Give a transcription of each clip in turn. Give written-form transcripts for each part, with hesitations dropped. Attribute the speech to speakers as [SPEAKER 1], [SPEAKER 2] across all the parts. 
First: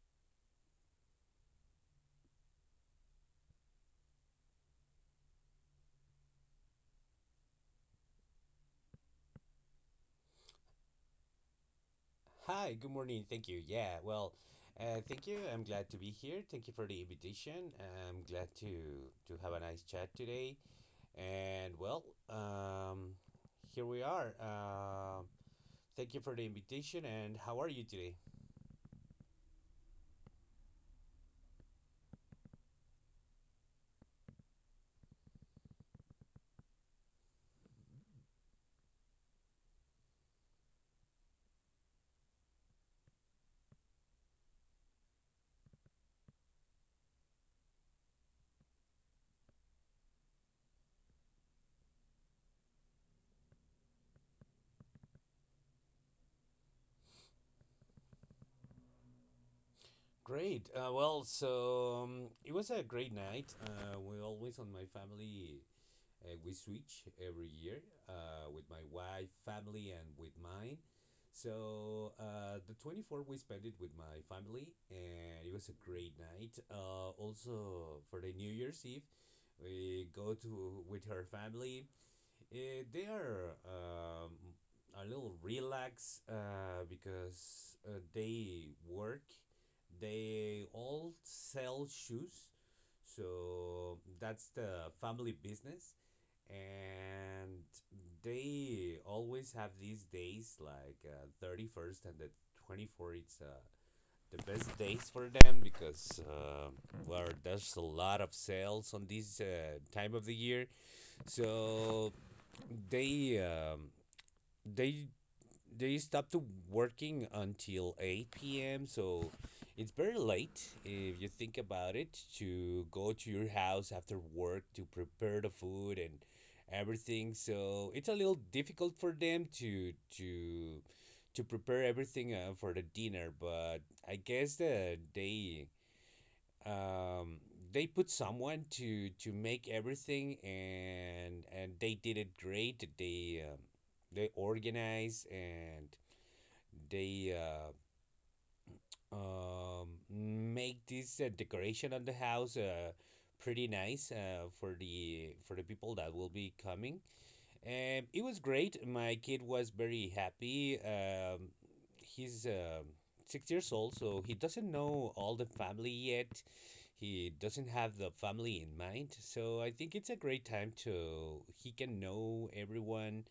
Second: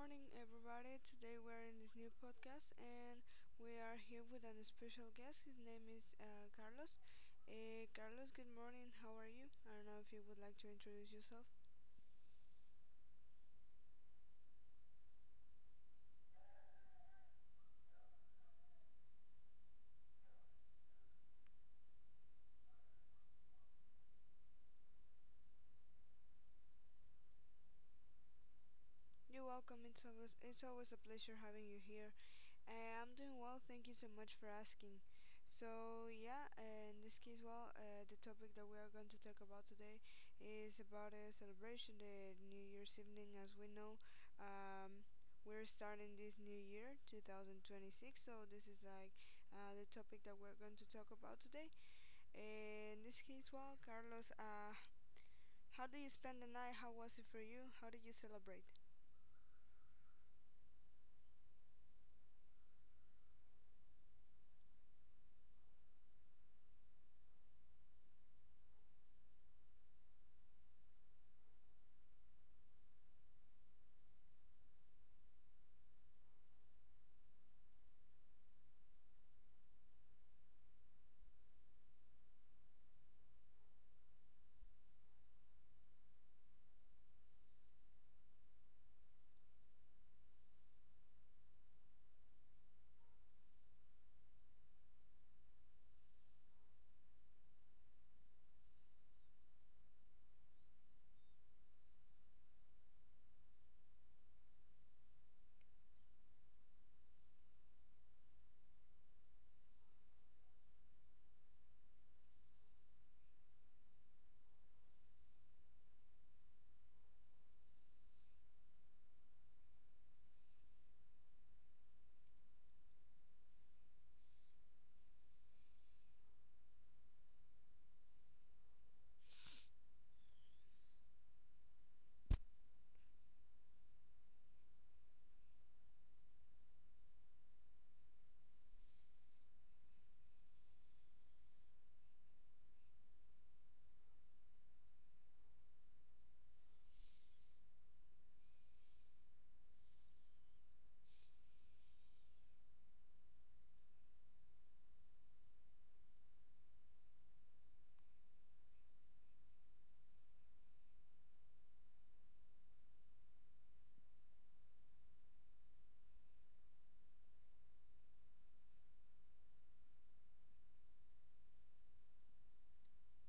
[SPEAKER 1] morning, everybody. Today we're in this new podcast, and we are here with an special guest. His name is Carlos. Carlos, good morning. How are you? I don't know if you would like to introduce yourself.
[SPEAKER 2] Hi, good morning. Thank you. Yeah, well, thank you. I'm glad to be here. Thank you for the invitation. I'm glad to have a nice chat today. And well, um, here we are. Thank you for the invitation. And how are you today?
[SPEAKER 1] You're welcome. It's always a pleasure having you here. I'm doing well, thank you so much for asking. So, yeah, in this case, well, the topic that we are going to talk about today is about a celebration, the New Year's evening. As we know, um, we're starting this new year, 2026, so this is like the topic that we're going to talk about today. In this case, well, Carlos, how did you spend the night? How was it for you? How did you celebrate?
[SPEAKER 2] Great. Well, so it was a great night. We always on my family. We switch every year with my wife, family, and with mine. So the 24th we spent it with my family, and it was a great night. Also for the New Year's Eve, we go to with her family. They are a little relaxed because they work. They all sell shoes, so that's the family business, and they always have these days like 31st and the 24th. It's the best days for them because well, there's a lot of sales on this time of the year. So they um, they they stopped working until 8 p.m. So it's very late if you think about it to go to your house after work to prepare the food and everything. So it's a little difficult for them to prepare everything for the dinner. But I guess that um they put someone to make everything, and they did it great. They organize, and they make this decoration on the house, pretty nice, for the people that will be coming. It was great. My kid was very happy. He's 6 years old, so he doesn't know all the family yet. He doesn't have the family in mind. So I think it's a great time to he can know everyone.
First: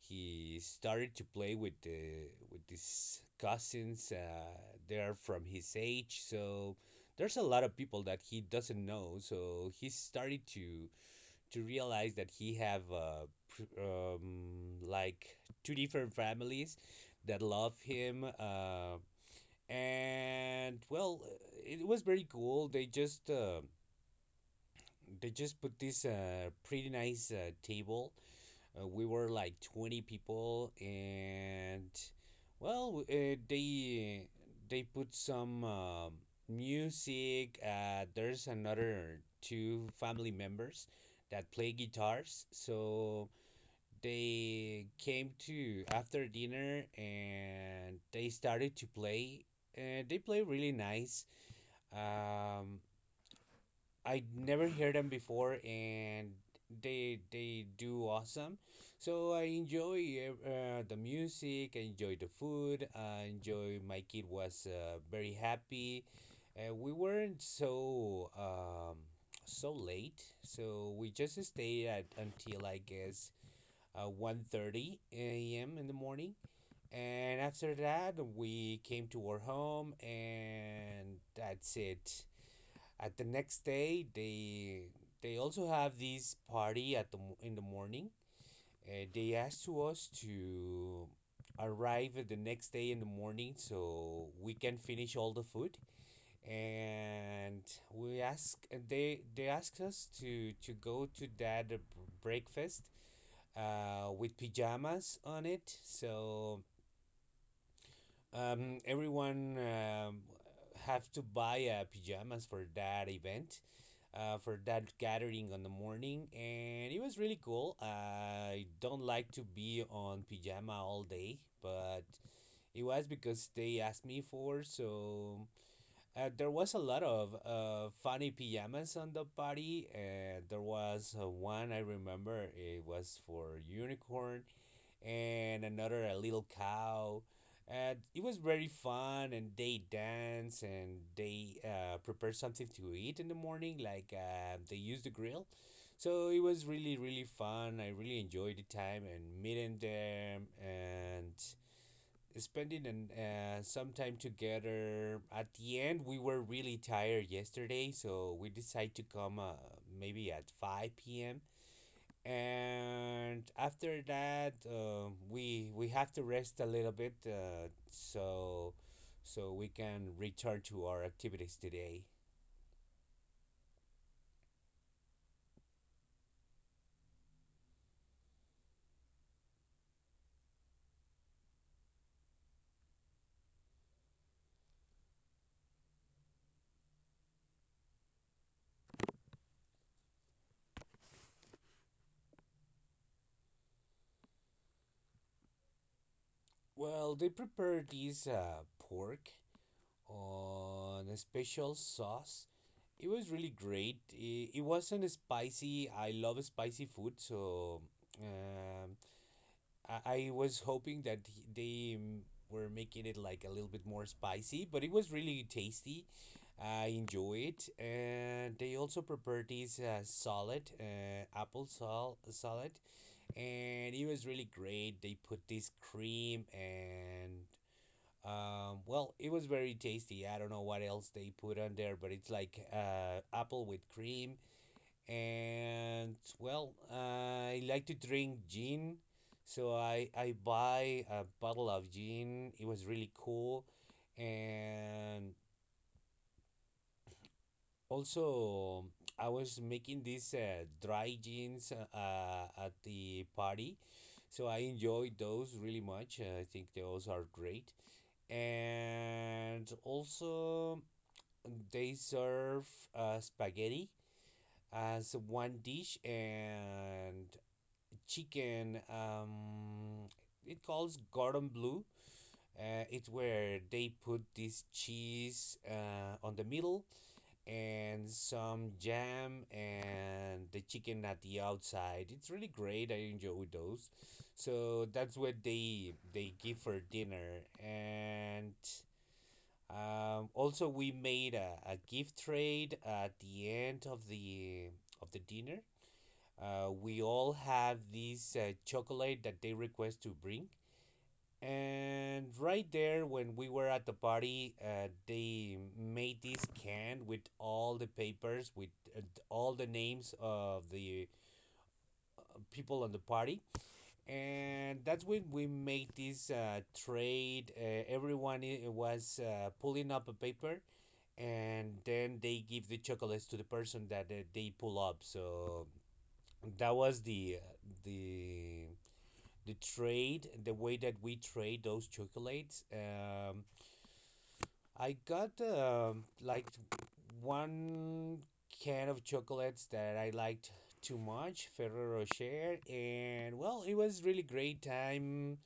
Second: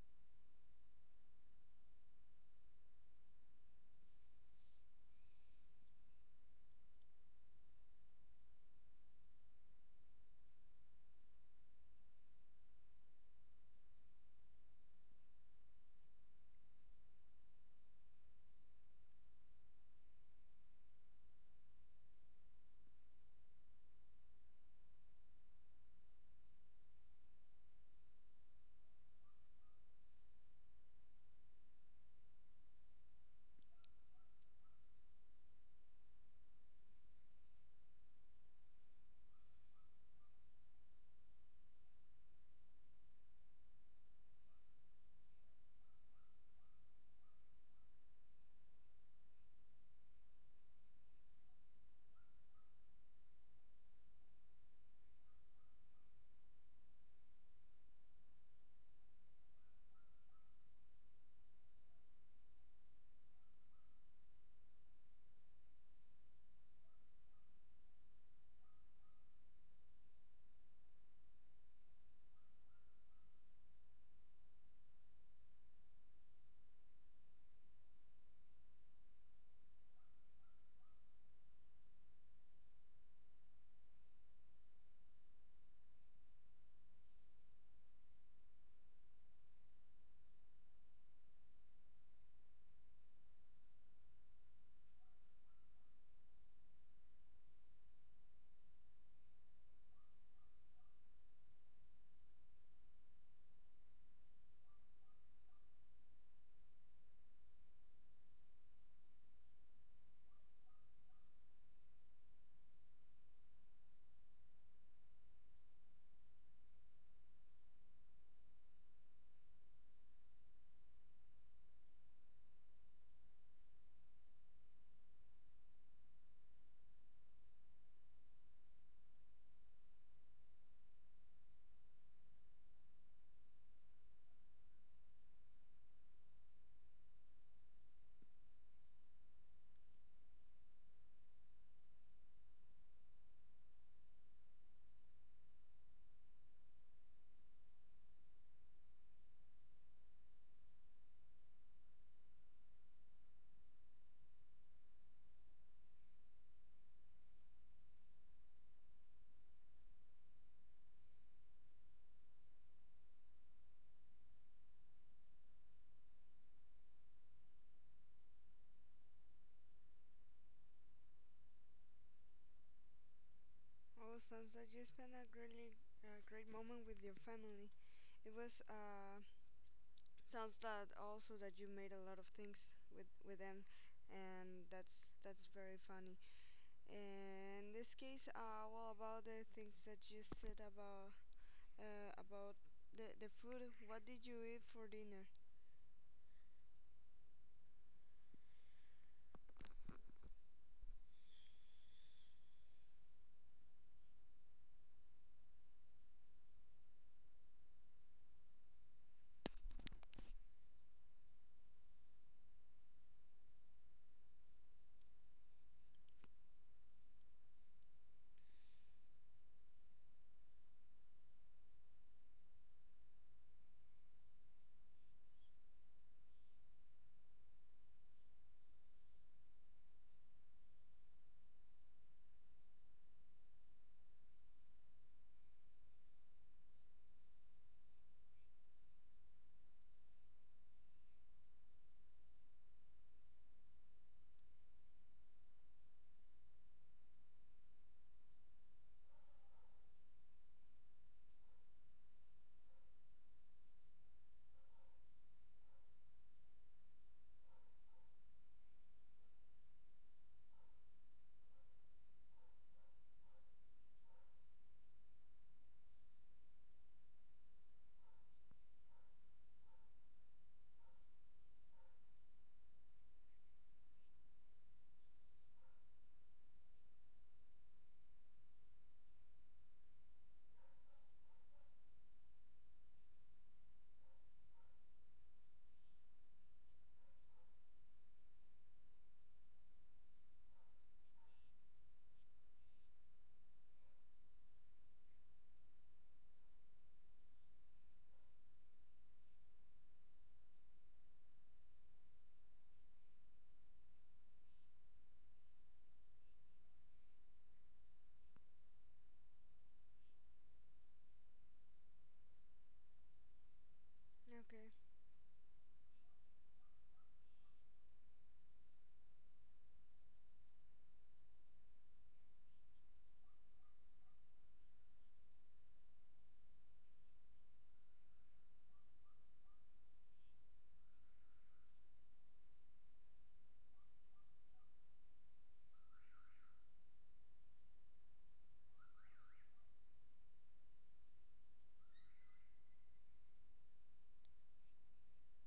[SPEAKER 2] He started to play with the with his cousins. They're from his age, so there's a lot of people that he doesn't know. So he started to realize that he have like two different families that love him, and well, it was very cool. They just put this pretty nice table. We were like 20 people, and well, they put some music. There's another two family members that play guitars, so they came to after dinner and they started to play. And they play really nice. Um, I never heard them before, and they do awesome. So I enjoy the music, I enjoy the food, I enjoy, my kid was very happy. We weren't so late, so we just stayed at until I guess 1:30 a.m. in the morning. And after that, we came to our home, and that's it. At the next day, they also have this party in the morning. They asked to us to arrive at the next day in the morning so we can finish all the food, and we ask, and they asked us to go to that breakfast with pajamas on it. So everyone have to buy pajamas for that event, for that gathering on the morning. And it was really cool. I don't like to be on pajama all day, but it was because they asked me for. So there was a lot of funny pajamas on the party, and there was one I remember, it was for unicorn and another a little cow. And it was very fun, and they dance, and they prepare something to eat in the morning, like they use the grill. So it was really, really fun. I really enjoyed the time and meeting them and spending some time together. At the end, we were really tired yesterday, so we decided to come, maybe at 5 p.m. And after that, we have to rest a little bit, so we can return to our activities today.
[SPEAKER 1] Oh, sounds like you spent a really great moment with your family. It was sounds that also that you made a lot of things with them, and that's very funny. And in this case, well, about the things that you said about the food. What did you eat for dinner?
[SPEAKER 2] Well, they prepared this pork on a special sauce. It was really great. It wasn't spicy. I love spicy food, so um, I was hoping that they were making it like a little bit more spicy, but it was really tasty. I enjoy it, and they also prepared this salad, apple salad, and it was really great. They put this cream, and well, it was very tasty. I don't know what else they put on there, but it's like apple with cream. And well, I like to drink gin, so I buy a bottle of gin. It was really cool. And also I was making these dry gins at the party, so I enjoyed those really much. I think those are great. And also they serve spaghetti as one dish, and chicken it calls cordon bleu. It's where they put this cheese on the middle, and some jam, and the chicken at the outside. It's really great. I enjoy those. So that's what they give for dinner. And also, we made a gift trade at the end of the dinner. We all have this chocolate that they request to bring. And right there, when we were at the party, they made this can with all the papers, with uh, all the names of the people on the party.
[SPEAKER 1] Okay.
[SPEAKER 2] And that's when we made this trade. Everyone, was, pulling up a paper, and then they give the chocolates to the person that they pull up. So that was the the trade, the way that we trade those chocolates. I got, like, one can of chocolates that I liked too much, Ferrero Rocher, and well, it was really great time.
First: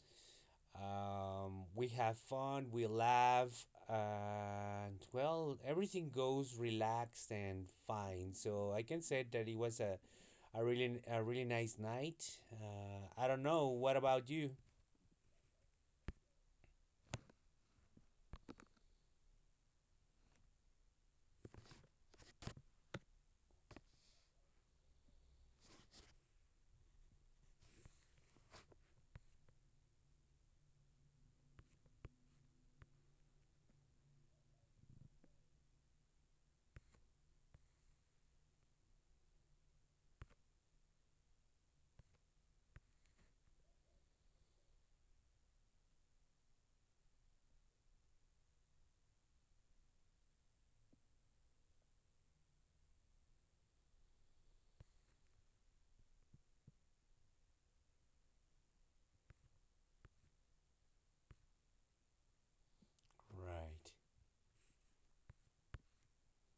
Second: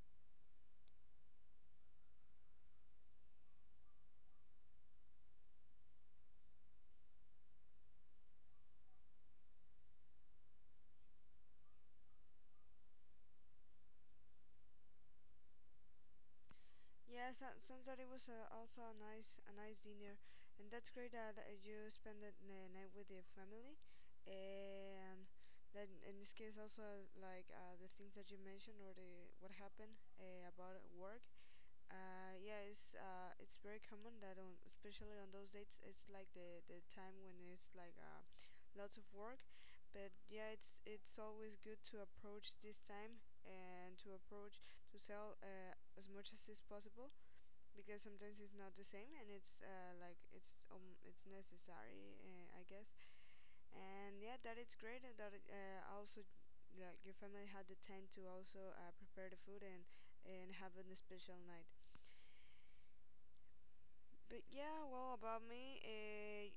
[SPEAKER 2] We have fun, we laugh, and well, everything goes relaxed and fine. So I can say that it was a really nice night. I don't know. What about you?
[SPEAKER 1] Yes, so, sounds that it was also a nice dinner, and that's great that you spend the night with your family, and then in this case also like the things that you mentioned or the what happened about work. Yeah, it's very common that on especially on those dates it's like the time when it's like lots of work, but yeah, it's always good to approach this time and to approach to sell as much as is possible because sometimes it's not the same and it's like it's necessary I guess and yeah that it's great that also like your family had the time to also prepare the food and have a special night
[SPEAKER 2] Right.
[SPEAKER 1] but yeah well about me,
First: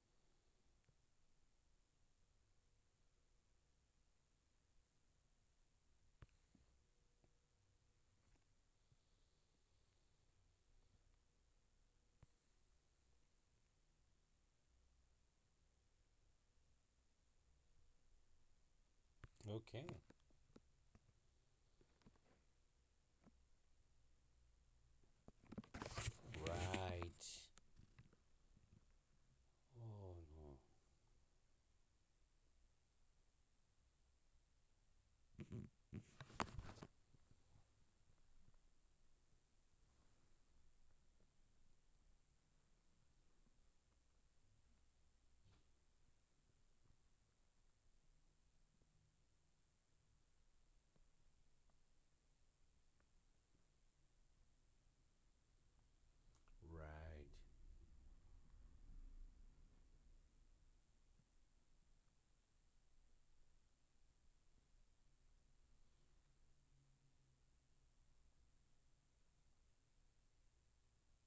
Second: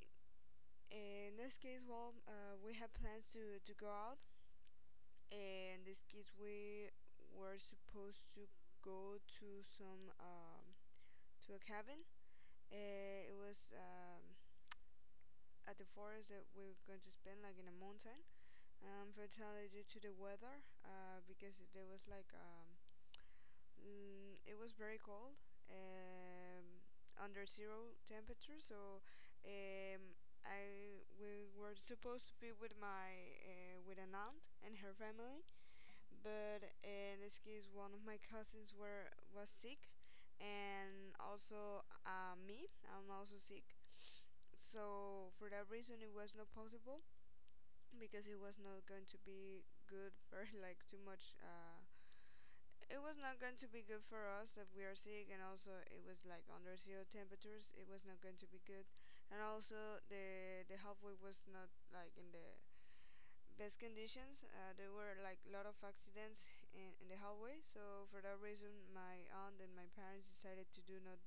[SPEAKER 1] in this case well we had plans to go out and this case we were supposed to go to some to a cabin, it was at the forest that we're going to spend like in a mountain. Fortunately, due
[SPEAKER 2] Okay.
[SPEAKER 1] to the weather, because there was like it was very cold, um,
[SPEAKER 2] Right.
[SPEAKER 1] under zero temperature. So, um,
[SPEAKER 2] Oh no.
[SPEAKER 1] I we were supposed to be with my with an aunt and her family, but in this case, one of my cousins were was sick, and also me. I'm also sick. So for that reason, it was not possible because it was not going to be good or like too much it was not going to be good for us if we are sick, and also it was like under zero
[SPEAKER 2] Right.
[SPEAKER 1] temperatures. It was not going to be good, and also the halfway was not like in the best conditions. There were like a lot of accidents in the hallway, so for that reason my aunt and my parents decided to do not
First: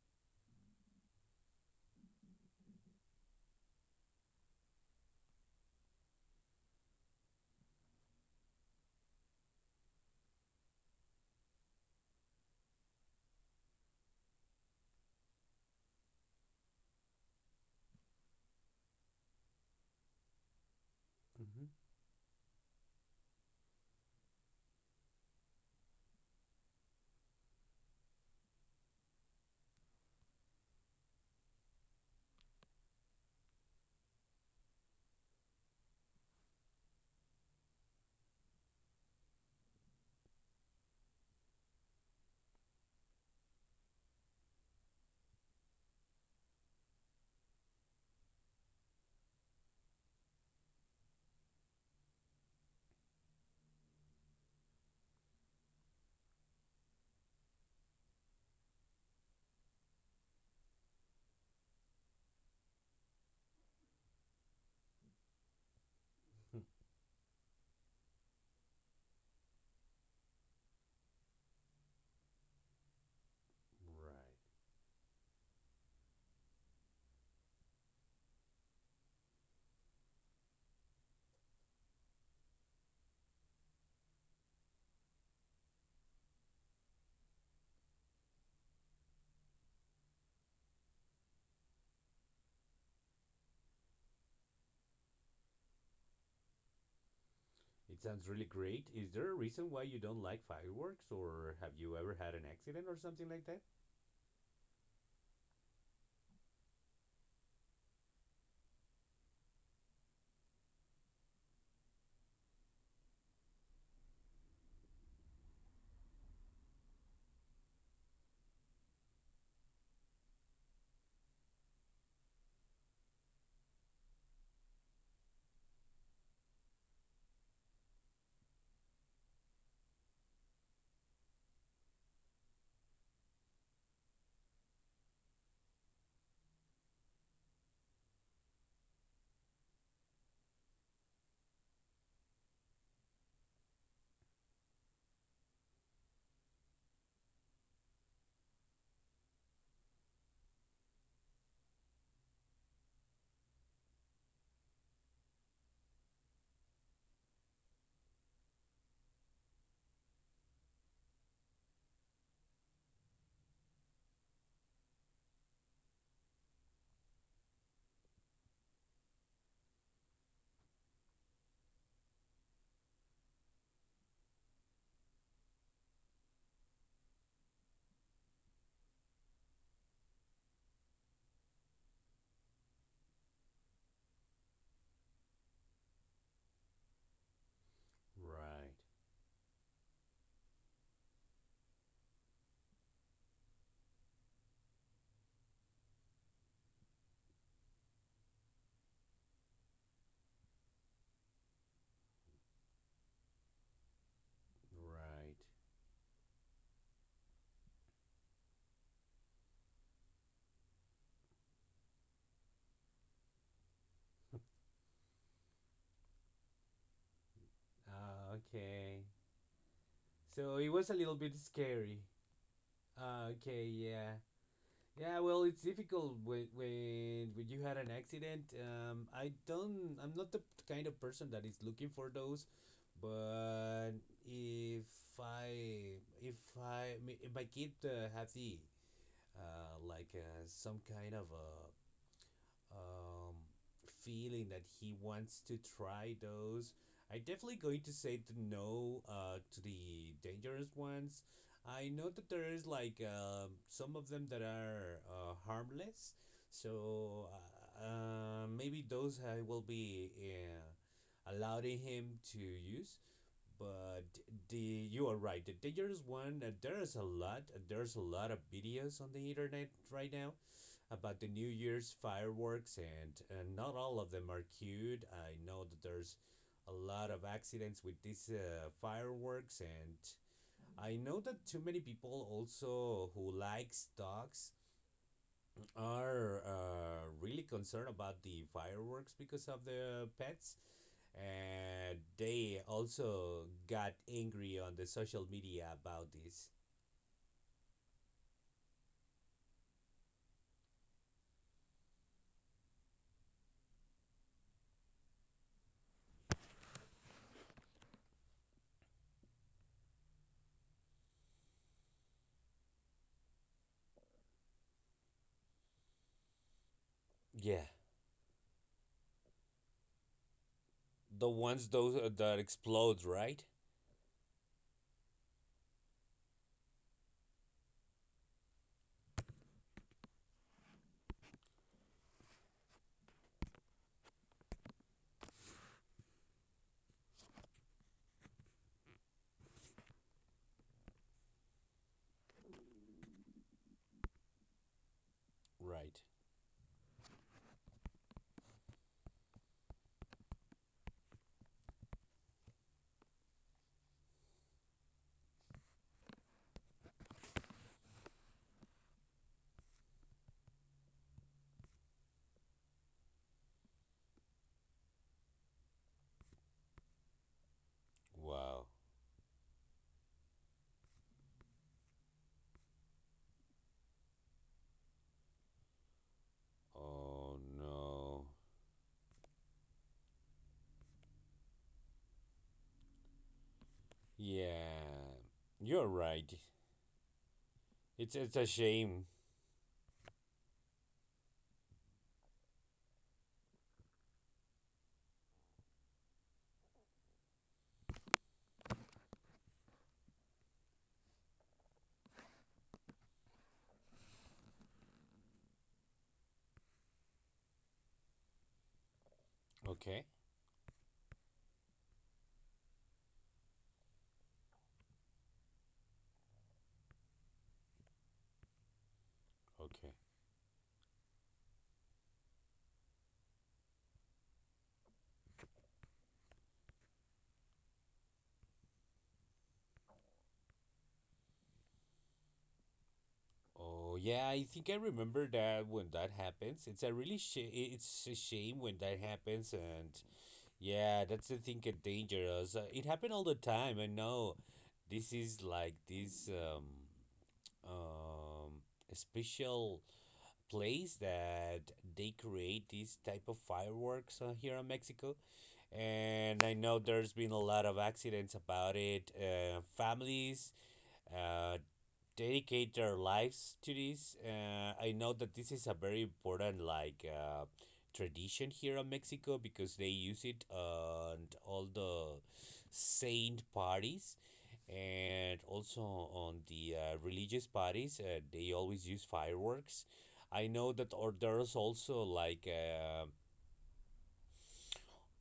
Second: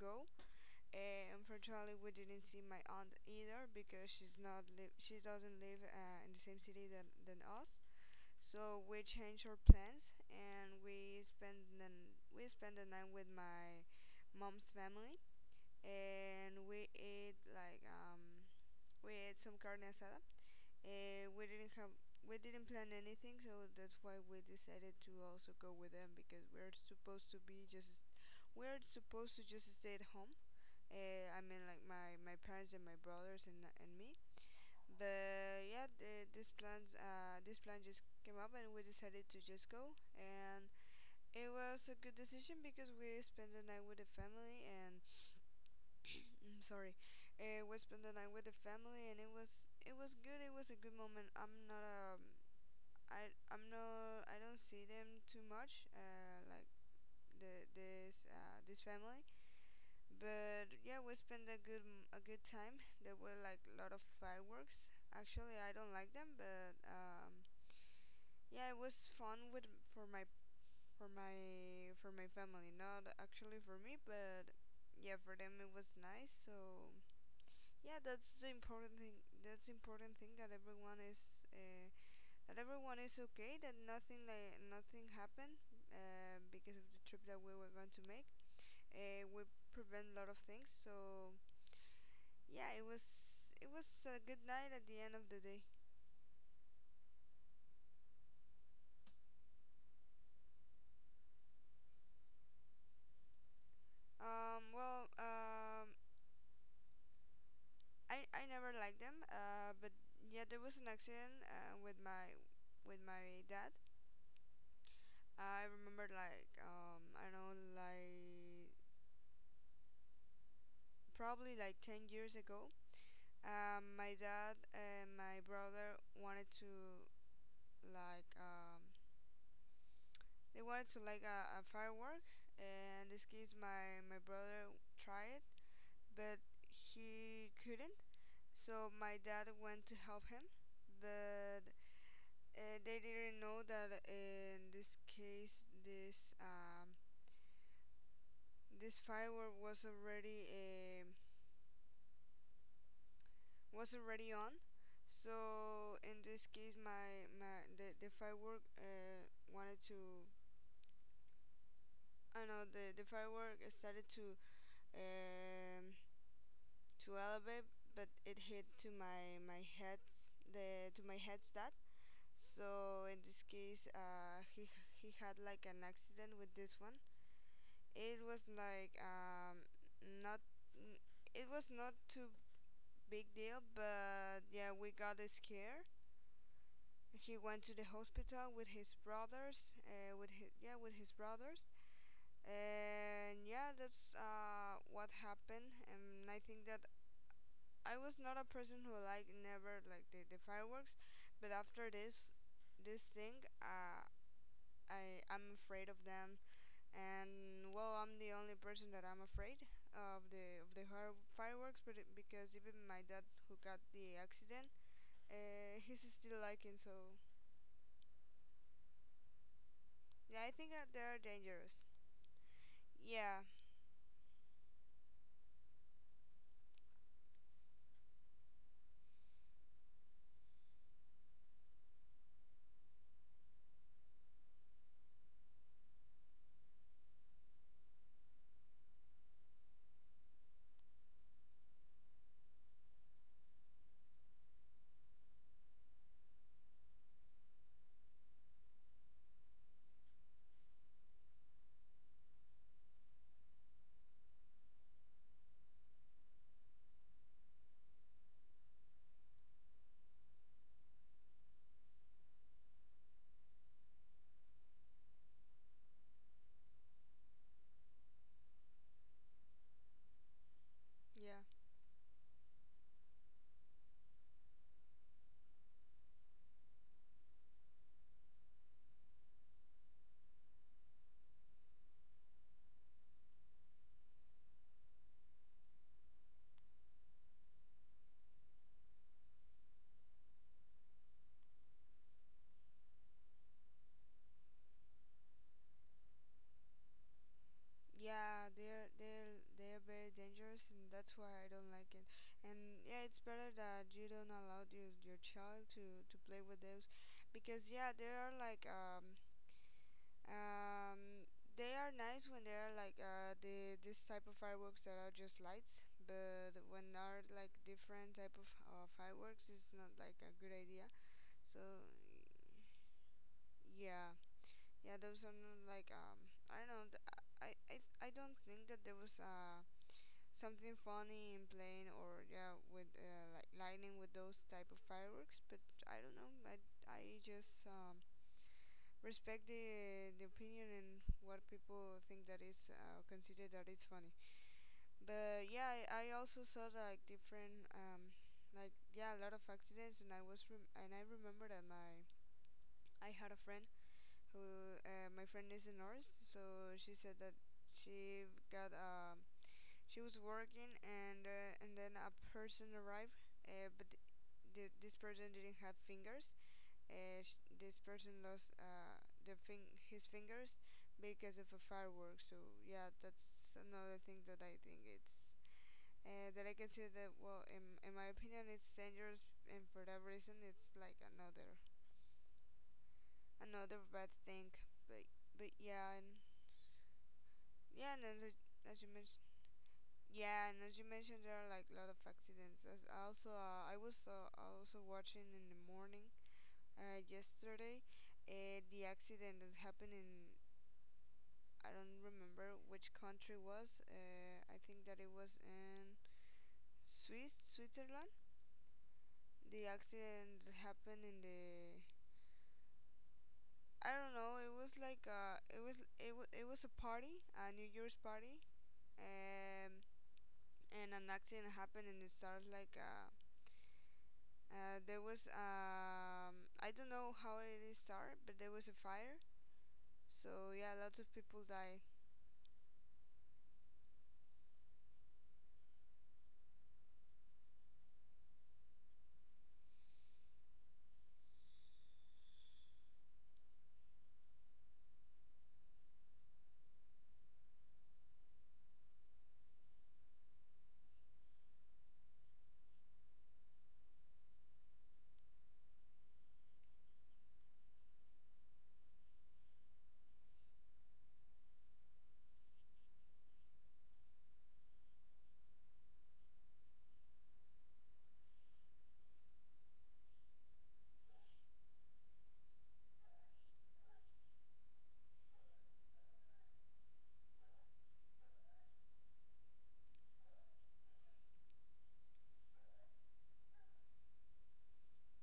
[SPEAKER 1] go. Unfortunately we didn't see my aunt either because she doesn't live in the same city than us, so we changed our plans, and we spent the night with my mom's family, and we ate like we ate some carne asada. We
[SPEAKER 2] Hmm.
[SPEAKER 1] didn't have we didn't plan anything, so that's why we decided to also go with them because we're supposed to just stay at home. I mean like my parents and my brothers and me. But yeah, this plans this plan just came up, and we decided to just go. And it was a good decision because we spent the night with the family, and I'm sorry, we spent the night with the family, and it was good. It was a good moment. I I'm not I don't see them too much. Like the this this family, but yeah, we spent a good time. There were like a lot of fireworks. Actually, I don't like them, but yeah, it was fun with for my for my for my family, not actually for me,
[SPEAKER 2] Right.
[SPEAKER 1] but yeah, for them it was nice. So yeah, that's the important thing. That's important thing that everyone is okay. That nothing like nothing happened because of the trip that we were going to make. We prevent a lot of things. So yeah, it was a good night at the end of the day.
[SPEAKER 2] It sounds really great. Is there a reason why you don't like fireworks, or have you ever had an accident or something like that?
[SPEAKER 1] Well, I never liked them, but yeah, there was an accident with my dad. I remember like I don't know like probably like 10 years ago. My dad and my brother wanted to like um they wanted to like a firework, and in this case my brother tried, but he couldn't. So my dad went to help him, but they didn't know that in this case this firework was already on, so in this case the firework wanted to I don't know, the firework started um, to elevate, but it hit to my my head the to my head stat so in this case he had like an accident with this one. It was like not n- it was not too big deal, but yeah, we got a scare. He went to the hospital with
[SPEAKER 2] Right.
[SPEAKER 1] his brothers, with his yeah, with his brothers, and yeah, that's what happened. And I think that I was not a person who like never like the fireworks, but after this this thing,
[SPEAKER 2] Right.
[SPEAKER 1] I'm afraid of them, and well, I'm the only person that I'm afraid of fireworks, but it, because even my dad who got the accident, he's still liking, so
[SPEAKER 2] Okay.
[SPEAKER 1] yeah, I
[SPEAKER 2] So
[SPEAKER 1] think
[SPEAKER 2] it
[SPEAKER 1] that
[SPEAKER 2] was a little
[SPEAKER 1] they're
[SPEAKER 2] bit
[SPEAKER 1] dangerous.
[SPEAKER 2] scary.
[SPEAKER 1] Yeah.
[SPEAKER 2] Okay, yeah. Yeah, well, it's difficult when when you had an accident. I don't. I'm not the kind of person that is looking for those. But if I if I my kid have the, like, some kind of, um, feeling that he wants to try those. I am definitely going to say to no, to the dangerous ones. I know that there is like some of them that are harmless, so maybe those I will be allowing him to use. But the you are right. The dangerous one. There's a lot. There's a lot of videos on the internet right now about the
[SPEAKER 1] yeah
[SPEAKER 2] New Year's fireworks, and not all of them are cute. I know that there's a lot of accidents with these fireworks, and I know that too many people also who likes dogs are really concerned about the fireworks because of the pets, and they also got angry on the social media about this.
[SPEAKER 1] yeah they're they're very dangerous, and that's why I don't like it. And yeah, it's better that you don't allow your child to play with those because yeah, they are like Um, they are nice when they are like the this type of fireworks that are just lights, but when are like
[SPEAKER 2] Yeah.
[SPEAKER 1] different type of fireworks, it's not like a good idea.
[SPEAKER 2] The
[SPEAKER 1] So
[SPEAKER 2] ones those that explode, right?
[SPEAKER 1] yeah, yeah, there was some like um, I don't know. I I I don't think that there was something funny in playing or yeah with like lightning with those type of fireworks, but I don't know. I just respect the opinion and what people think that is consider that is funny. But yeah,
[SPEAKER 2] Right.
[SPEAKER 1] I also saw like different like yeah a lot of accidents, and and I remember that my I had a friend who my friend is a nurse, so she said that she got um she was working and then a person arrived, but this person didn't have fingers. This person lost
[SPEAKER 2] Wow.
[SPEAKER 1] the fing his fingers because of a firework. So yeah, that's another thing that I think it's that I consider that,
[SPEAKER 2] Oh
[SPEAKER 1] well, in my
[SPEAKER 2] no.
[SPEAKER 1] opinion, it's dangerous, and for that reason, it's like another another bad thing. But
[SPEAKER 2] Yeah.
[SPEAKER 1] but
[SPEAKER 2] You're
[SPEAKER 1] yeah, and
[SPEAKER 2] right.
[SPEAKER 1] yeah, and
[SPEAKER 2] It's it's a
[SPEAKER 1] as you
[SPEAKER 2] shame.
[SPEAKER 1] mentioned. Yeah, and as you mentioned, there are like a lot of accidents. As also, I was also watching in the morning yesterday the accident that happened in I don't remember which country was. I think that it was in Swiss, Switzerland. The
[SPEAKER 2] Okay.
[SPEAKER 1] accident happened in the I don't know. It was like a. It was a party, a New Year's party, um,
[SPEAKER 2] Okay.
[SPEAKER 1] and an accident happened, and it started like there was I don't know how it started, but there was a fire. So yeah, lots of people died.
[SPEAKER 2] Oh yeah, I think I remember that when that happens. It's a shame when that happens. And yeah, that's the thing that dangerous. It happened all the time. I know. This is like this um special place that they create this type of fireworks here in Mexico. And I know there's been a lot of accidents about it. Families uh, dedicate their lives to this. I know that this is a very important, like, tradition here in Mexico, because they use it on all the saint parties, and also on the religious parties. They always use fireworks. I know that, or there's also like,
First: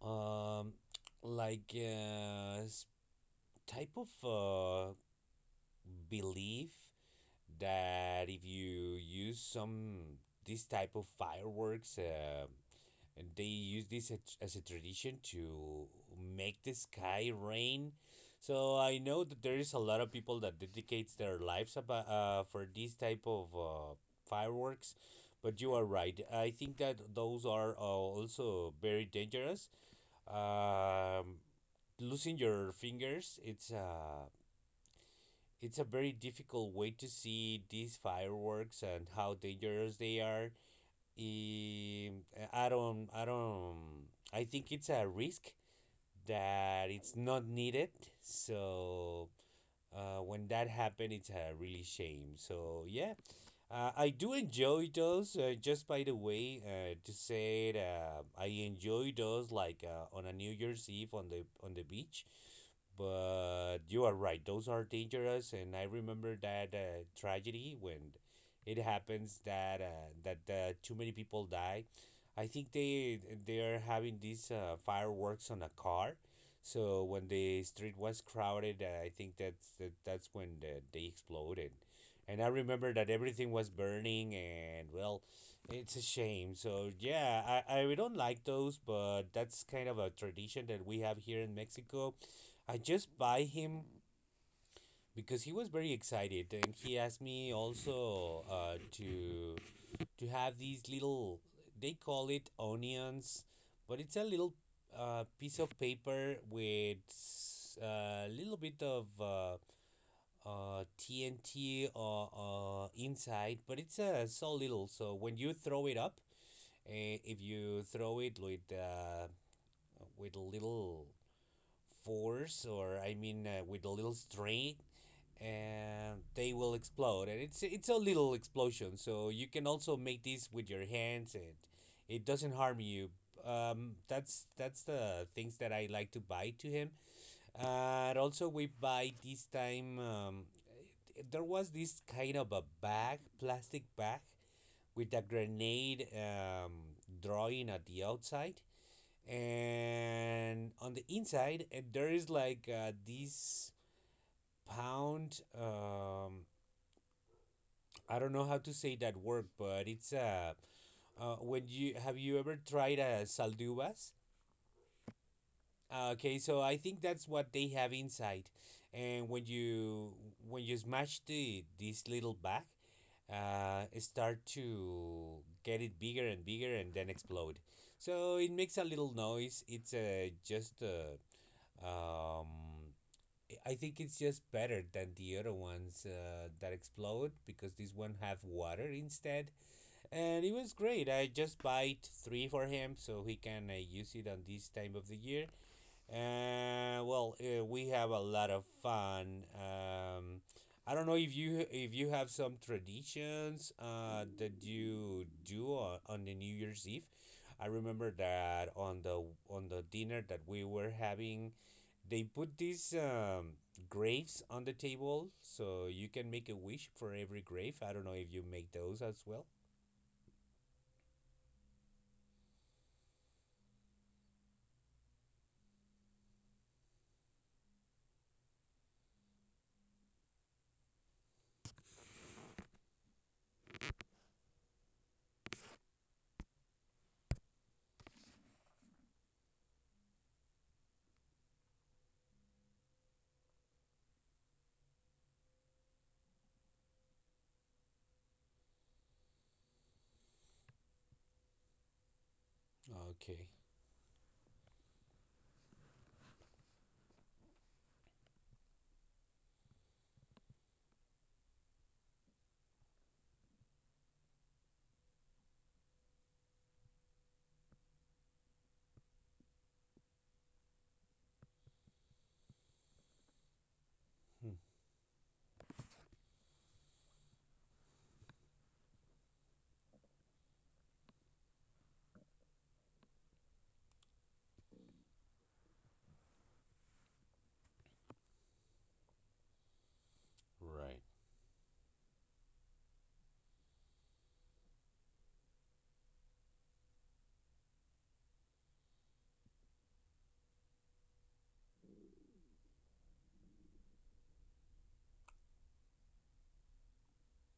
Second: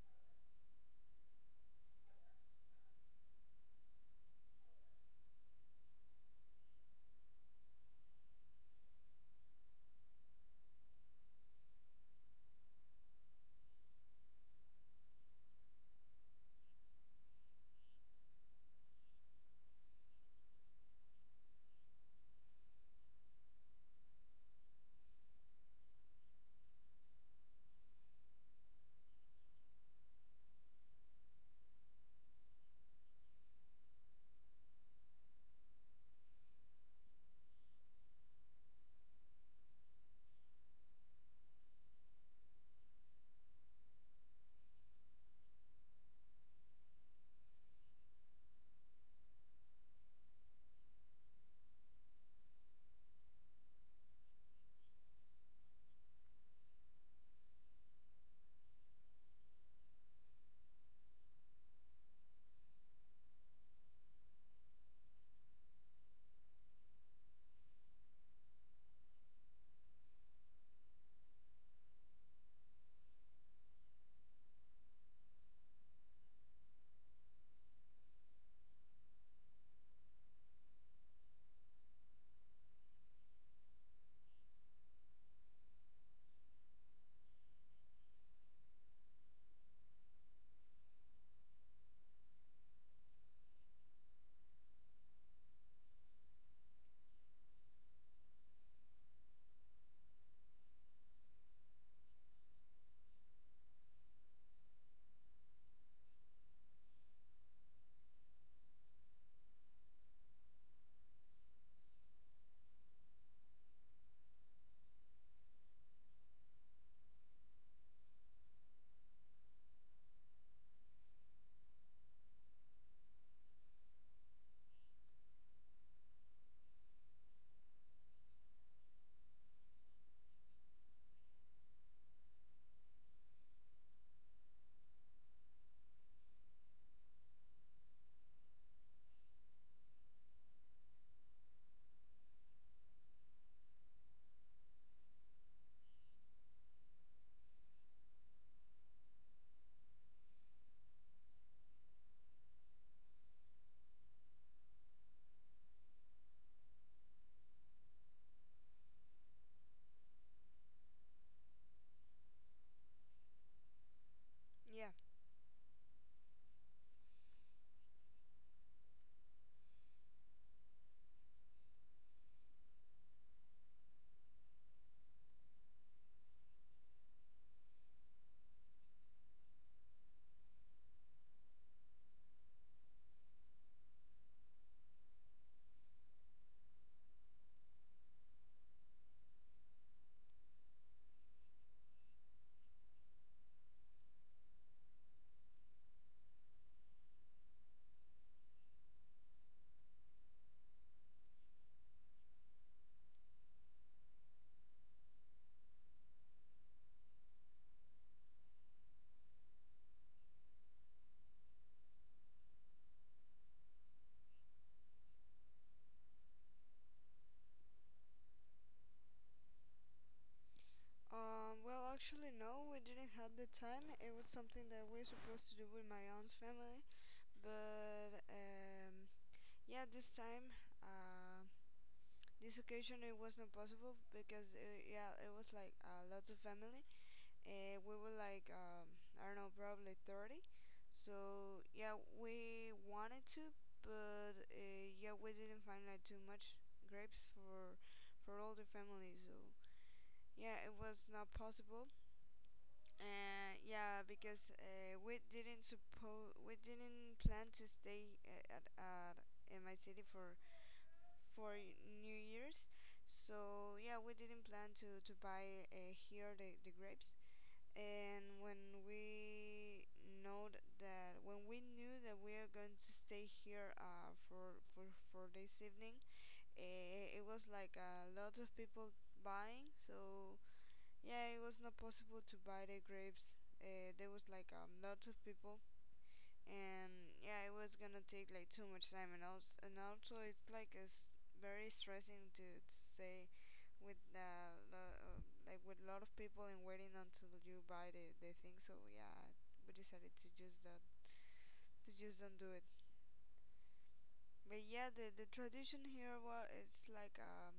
[SPEAKER 2] um like, type of, belief, that if you use some this type of fireworks, and they use this as a tradition to make the sky rain. So I know that there is a lot of people that dedicates their lives about, for this type of fireworks. But you are right. I think that those are also very dangerous. um, Losing your fingers, it's a very difficult way to see these fireworks and how dangerous they are. Um, I don't. I don't. I think it's a risk that it's not needed. So when that happened, it's a really shame. So yeah, I do enjoy those. Just by the way, to say it, I enjoy those like on a New Year's Eve on the beach, but you are right; those are dangerous, and I remember that tragedy when it happens that too many people die. I think they are having these fireworks on a car, so when the street was crowded, I think that's when they exploded, and I remember that everything was burning, and well, it's a shame. So yeah, I don't like those, but that's kind of a tradition that we have here in Mexico. I just buy him because he was very excited and he asked me also to have these little, they call it onions, but it's a little piece of paper with a little bit of TNT inside, but it's so little. So when you throw it up, uh, if you throw it with a little force, or I mean with a little strength, and they will explode, and it's a little explosion, so you can also make this with your hands and it doesn't harm you. That's the things that I like to buy to him. Uh, and also we buy this time. There was this kind of a bag, plastic bag, with a grenade, drawing at the outside, and on the inside, and there is like this pound, I don't know how to say that word, but it's when you have you ever tried saldubas?
[SPEAKER 1] Yeah.
[SPEAKER 2] Okay, so I think that's what they have inside, and when you, when you smash the this little bag, it start to get it bigger and bigger and then explode. So it makes a little noise. It's uh, just uh, um, I I think it's just better than the other ones that explode because this one have water instead, and it was great. I just bought three for him so he can use it on this time of the year. Well, we have a lot of fun. I don't know if you have some traditions that you do on the New Year's Eve. I remember that on the dinner that we were having, they put these graves on the table so you can make a wish for every grave. I don't know if you make those as well.
[SPEAKER 1] Well, actually, no, we didn't have the time. It was something that we are supposed to do with my aunt's family. But, yeah, this time, uh, this occasion it was not possible because, yeah, it was like lots of family. We were like, I don't know, probably 30. So, yeah, we wanted to, but, yeah, we didn't find like too much grapes for all the family. So, yeah, it was not possible.
[SPEAKER 2] Okay.
[SPEAKER 1] Yeah, because we didn't plan to stay at in my city for New Year's, so yeah, we didn't plan to buy here the grapes. And when we know that when we knew that we are going to stay here, for this evening, it was like a lot of people buying, so yeah, it was not possible to buy the grapes. There was like a, lot of people, and yeah, it was gonna take like too much time, and also, it's like
[SPEAKER 2] Right.
[SPEAKER 1] it's very stressing to, stay with, like with a lot of people and waiting until you buy the thing. So yeah, we decided to just don't do it. But yeah, the tradition here was it's like,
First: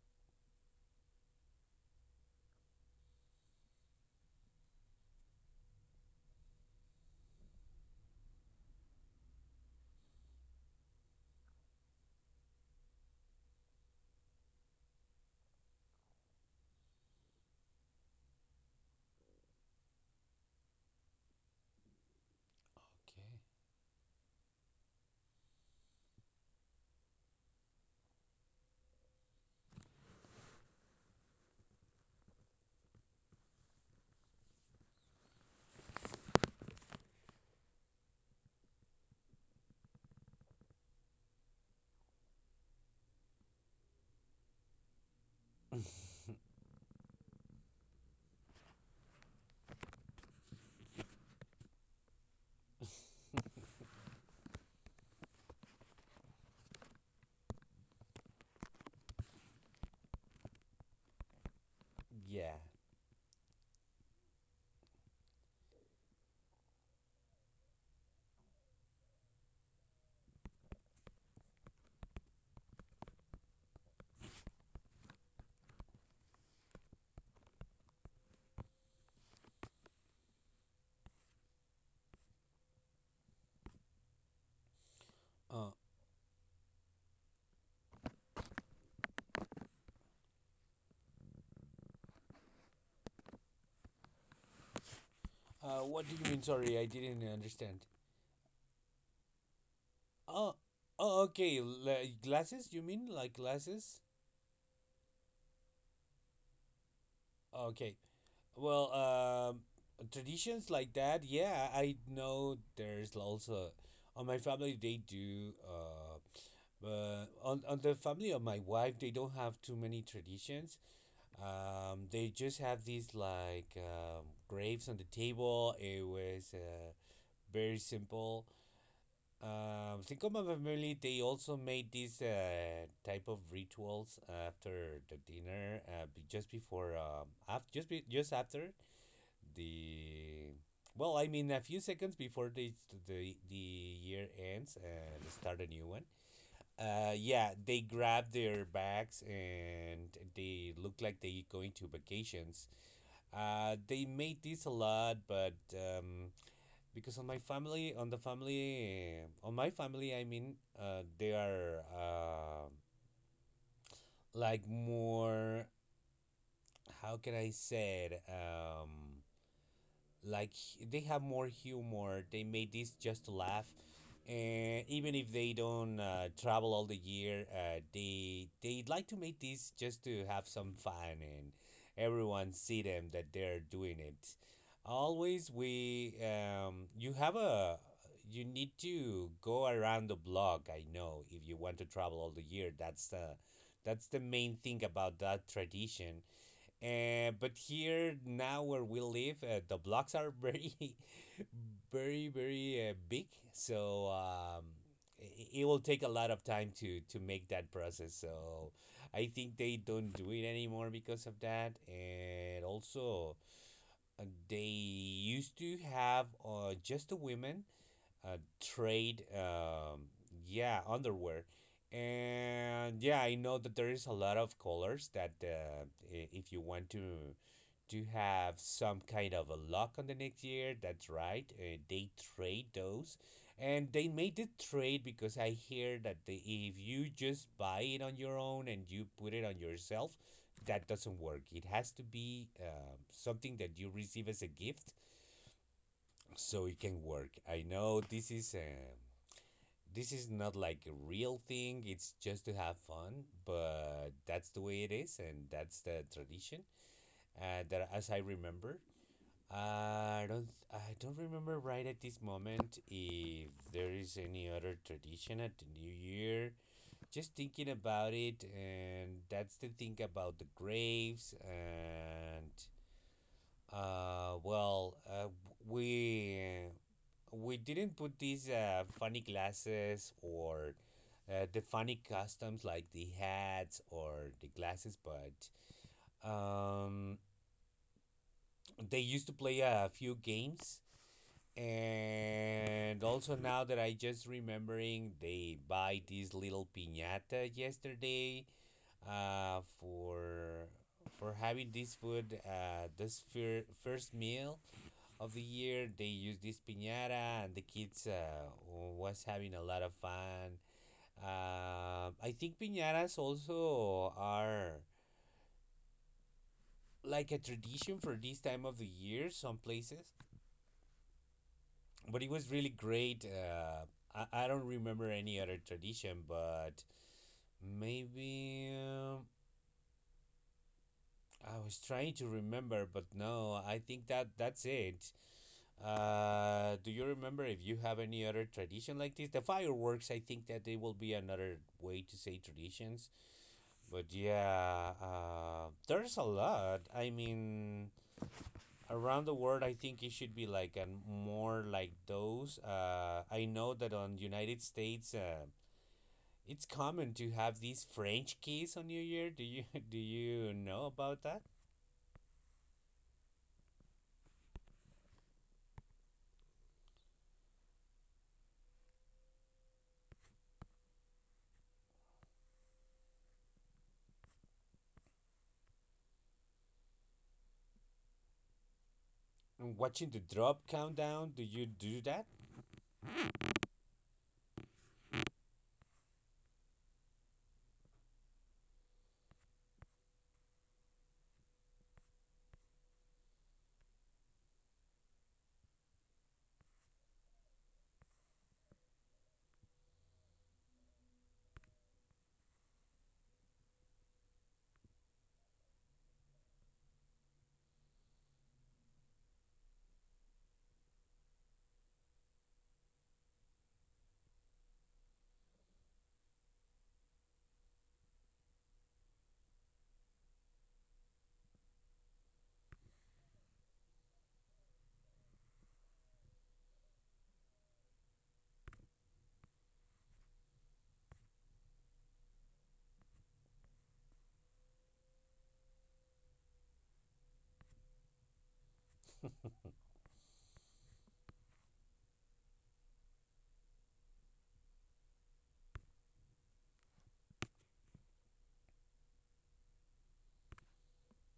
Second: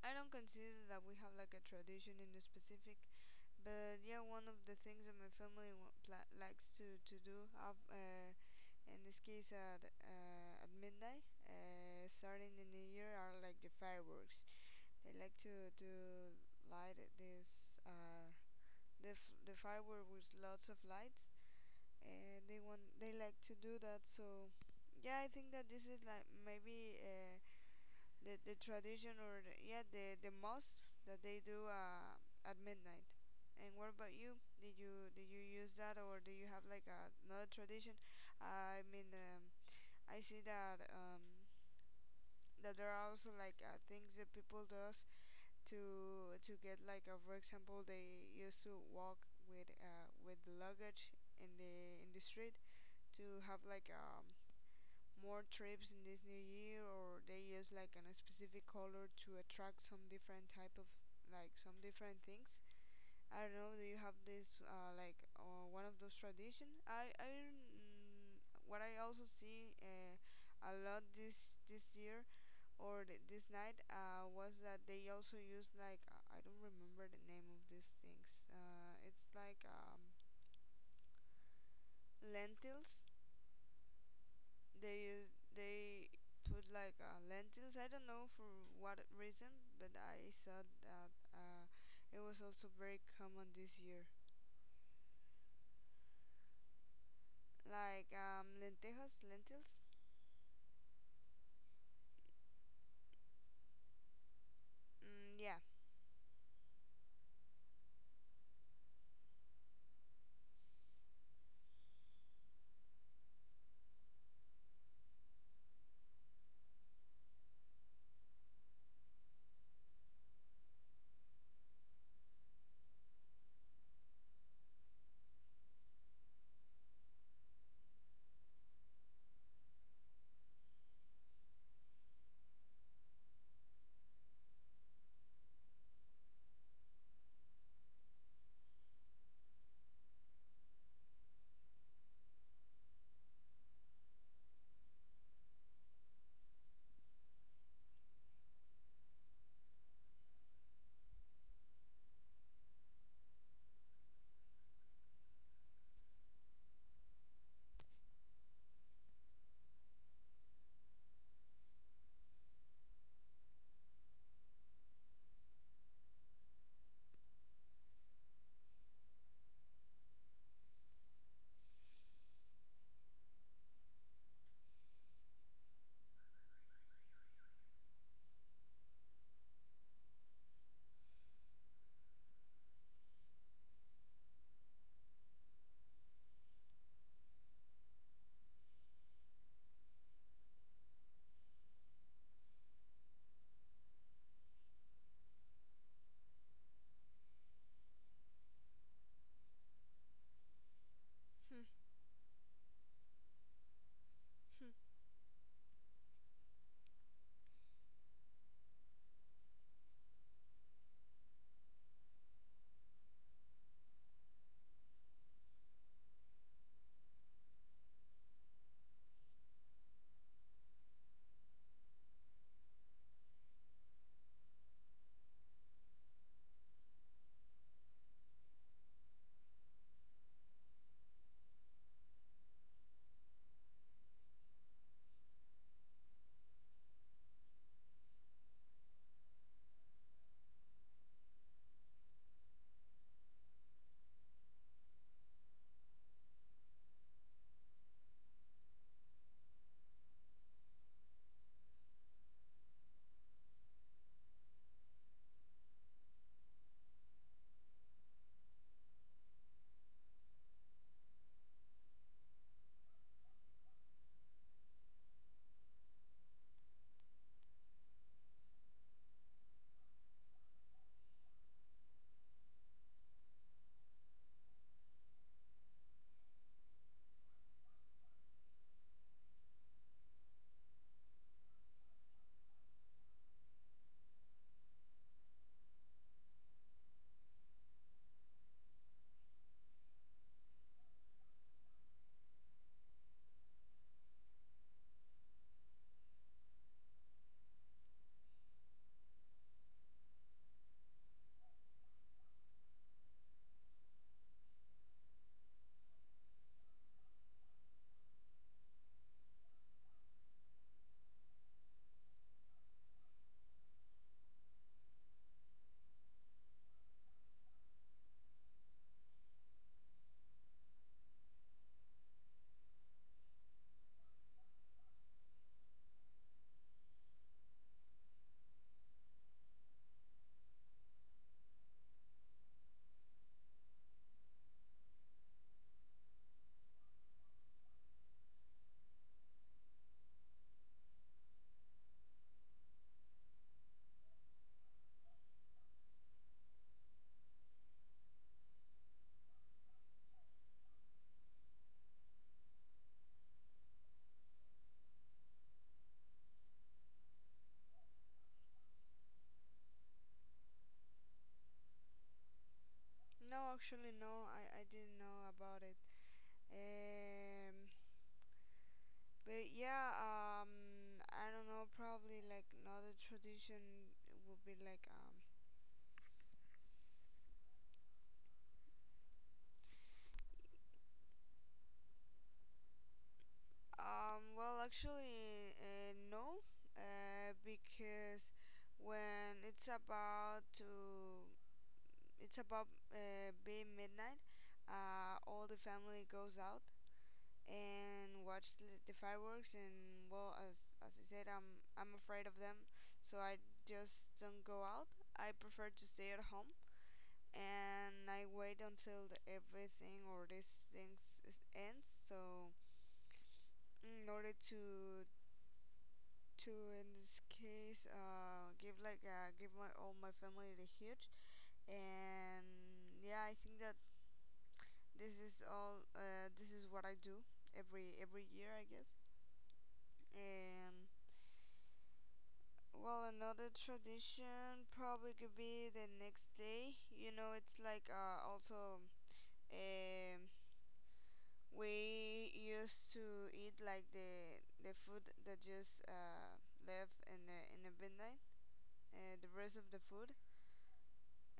[SPEAKER 1] I don't consider that we have like a tradition in a specific. But yeah, one of the things that my family, wa- pla likes to do of, in this case at, midnight, starting the new year are like the fireworks. They like to light it this, the firework with lots of lights, and they like to do that. So yeah, I think that this is like maybe, the tradition or the mosque that they do, at midnight. And what about you? Did you use that, or do you have like another tradition? I mean, I see that there are also like, things that people does
[SPEAKER 2] Okay.
[SPEAKER 1] to get like, for example, they used to walk with, luggage in the street, to have like, more trips in this new year, or they use like a specific color to attract some different type of, like, some different
[SPEAKER 2] Yeah.
[SPEAKER 1] things. I don't know, do you have this, like, one of those tradition? I mm, what I also see, a lot, this year, or, this night, was that they also used like, I don't remember the name of these things, it's like, lentils.
[SPEAKER 2] Uh,
[SPEAKER 1] They put like, lentils. I don't know for what reason, but I saw that, it was also very common this year.
[SPEAKER 2] what do you mean? Sorry, I didn't understand.
[SPEAKER 1] Like, lentejas, lentils.
[SPEAKER 2] Oh, oh, okay. L- glasses? You mean like glasses?
[SPEAKER 1] Mm, yeah.
[SPEAKER 2] Okay. Well, traditions like that. Yeah, I know there's also on my family they do. But on the family of my wife, they don't have too many traditions. They just have these like grapes on the table. It was very simple. Cinco de Mayo, they also made these type of rituals after the dinner, just before, after, just after the, well, I mean, a few seconds before the year ends and start a new one. Yeah, they grab their bags and they look like they going to vacations. They made this a lot, but because on my family, on my family, I mean, they are like more. How can I say it? Like they have more humor. They made this just to laugh, and even if they don't travel all the year, they like to make this just to have some fun, and everyone see them that they're doing it. Always we you have a, you need to go around the block. I know if you want to travel all the year, that's the main thing about that tradition. Uh, but here now where we live, the blocks are very, very, very big. So I- it will take a lot of time to make that process. So I think they don't do it anymore because of that. And also, they used to have just the women trade, yeah, underwear. And yeah, I know that there is a lot of colors that if you want to have some kind of a luck on the next year. That's right. They trade those, and they made the trade because I hear that they, if you just buy it on your own and you put it on yourself, that doesn't work. It has to be something that you receive as a gift, so it can work. I know this is not like a real thing, it's just to have fun, but that's the way it is, and that's the tradition that as I remember. I don't remember right at this moment if there is any other tradition at the new year. Just thinking about it, and that's the thing about the graves. And uh well uh, we we didn't put these funny glasses or the funny customs like the hats or the glasses, but um, they used to play a few games. And also now that I just remembering, they buy this little piñata yesterday uh, for for having this food, first meal of the year. They use this piñata and the kids was having a lot of fun. I think piñatas also are like a tradition for this time of the year some places, but it was really great. I don't remember any other tradition, but maybe I was trying to remember, but no, I think that that's it. Do you remember if you have any other tradition like this? The fireworks, I think that they will be another way to say traditions. But yeah, there's a lot. I mean, around the world, I think it should be like a more like those. I know that on United States, it's common to have these french keys on new year. Do you do you know about that?
[SPEAKER 1] No, actually, no. I didn't know about it. Um, but yeah. I don't know. Probably like another tradition would be like,
[SPEAKER 2] And watching the drop countdown, do you do that?
[SPEAKER 1] Well, actually, no, because when it's about, being midnight, all the family goes out and watch the fireworks. And well, as I said, I'm afraid of them, so I just don't go out. I prefer to stay at home, and I wait until the everything or these things, ends. So, in order to in this case, give my all my family the huge. And yeah, I think that this is what I do every year, I guess. And, well, another tradition probably could be the next day, it's like, also, um we used to eat like the food that just, left in the midnight, the rest of the food.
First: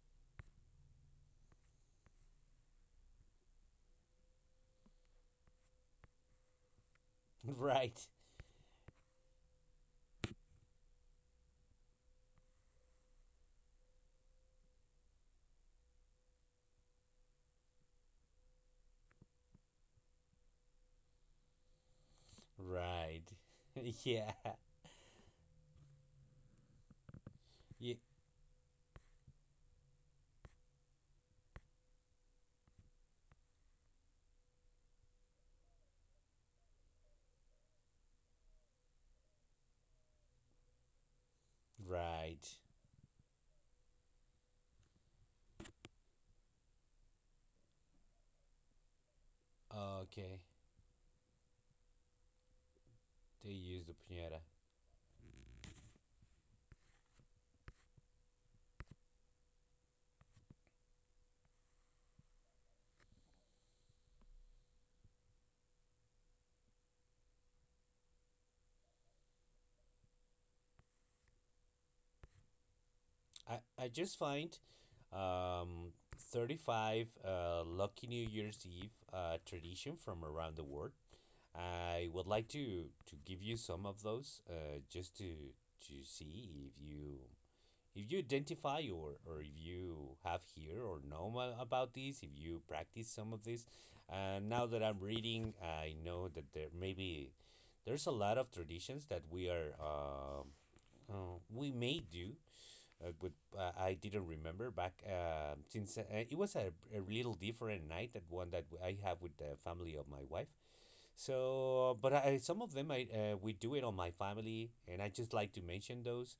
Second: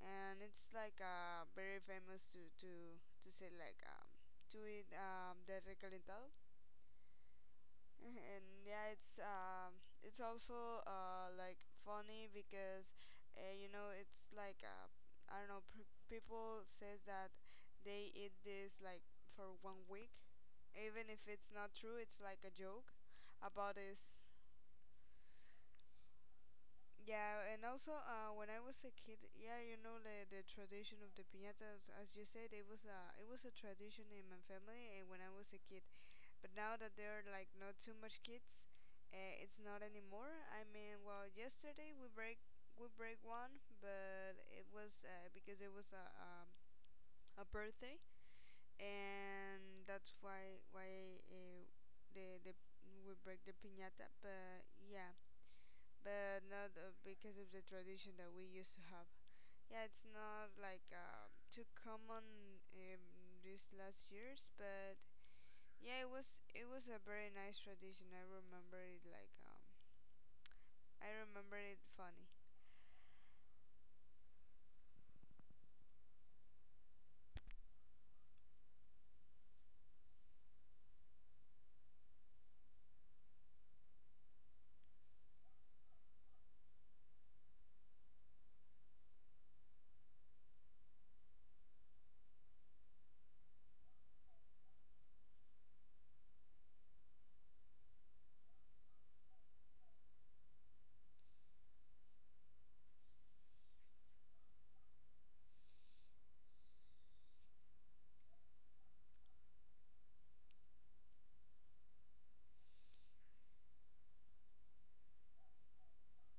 [SPEAKER 1] And it's like, very famous to say like, to eat, the recalentado.
[SPEAKER 2] Right.
[SPEAKER 1] And yeah, it's, also, like, funny because, it's like, I don't know, people says that they eat this like for one week, even if it's not true. It's like a joke
[SPEAKER 2] Right.
[SPEAKER 1] about this.
[SPEAKER 2] Yeah.
[SPEAKER 1] Yeah, and
[SPEAKER 2] Yeah.
[SPEAKER 1] also, when I was a kid, yeah, you know the tradition of the piñatas, as you said, it was a tradition in my family, and when I was a kid. But now that there are like not too much kids, it's not anymore. I mean, well, yesterday we break
[SPEAKER 2] Right.
[SPEAKER 1] one, but it was, because it was a birthday, and that's
[SPEAKER 2] Okay.
[SPEAKER 1] why the we break
[SPEAKER 2] They
[SPEAKER 1] the
[SPEAKER 2] use the
[SPEAKER 1] piñata.
[SPEAKER 2] piñata.
[SPEAKER 1] But yeah, but not, because of the tradition that we used to have. Yeah, it's not like, too common in these last years, but yeah, it was a very nice tradition. I remember it funny.
[SPEAKER 2] I i just find, um 35 lucky New Year's Eve tradition from around the world. I would like to give you some of those just to see if you, if you identify, or if you have here or know about these, if you practice some of this. Now that I'm reading, I know that there maybe there's a lot of traditions that we are we may do, but I didn't remember back since it was a little different night that one that I have with the family of my wife. So, but I, some of them I we do it on my family, and I just like to mention those.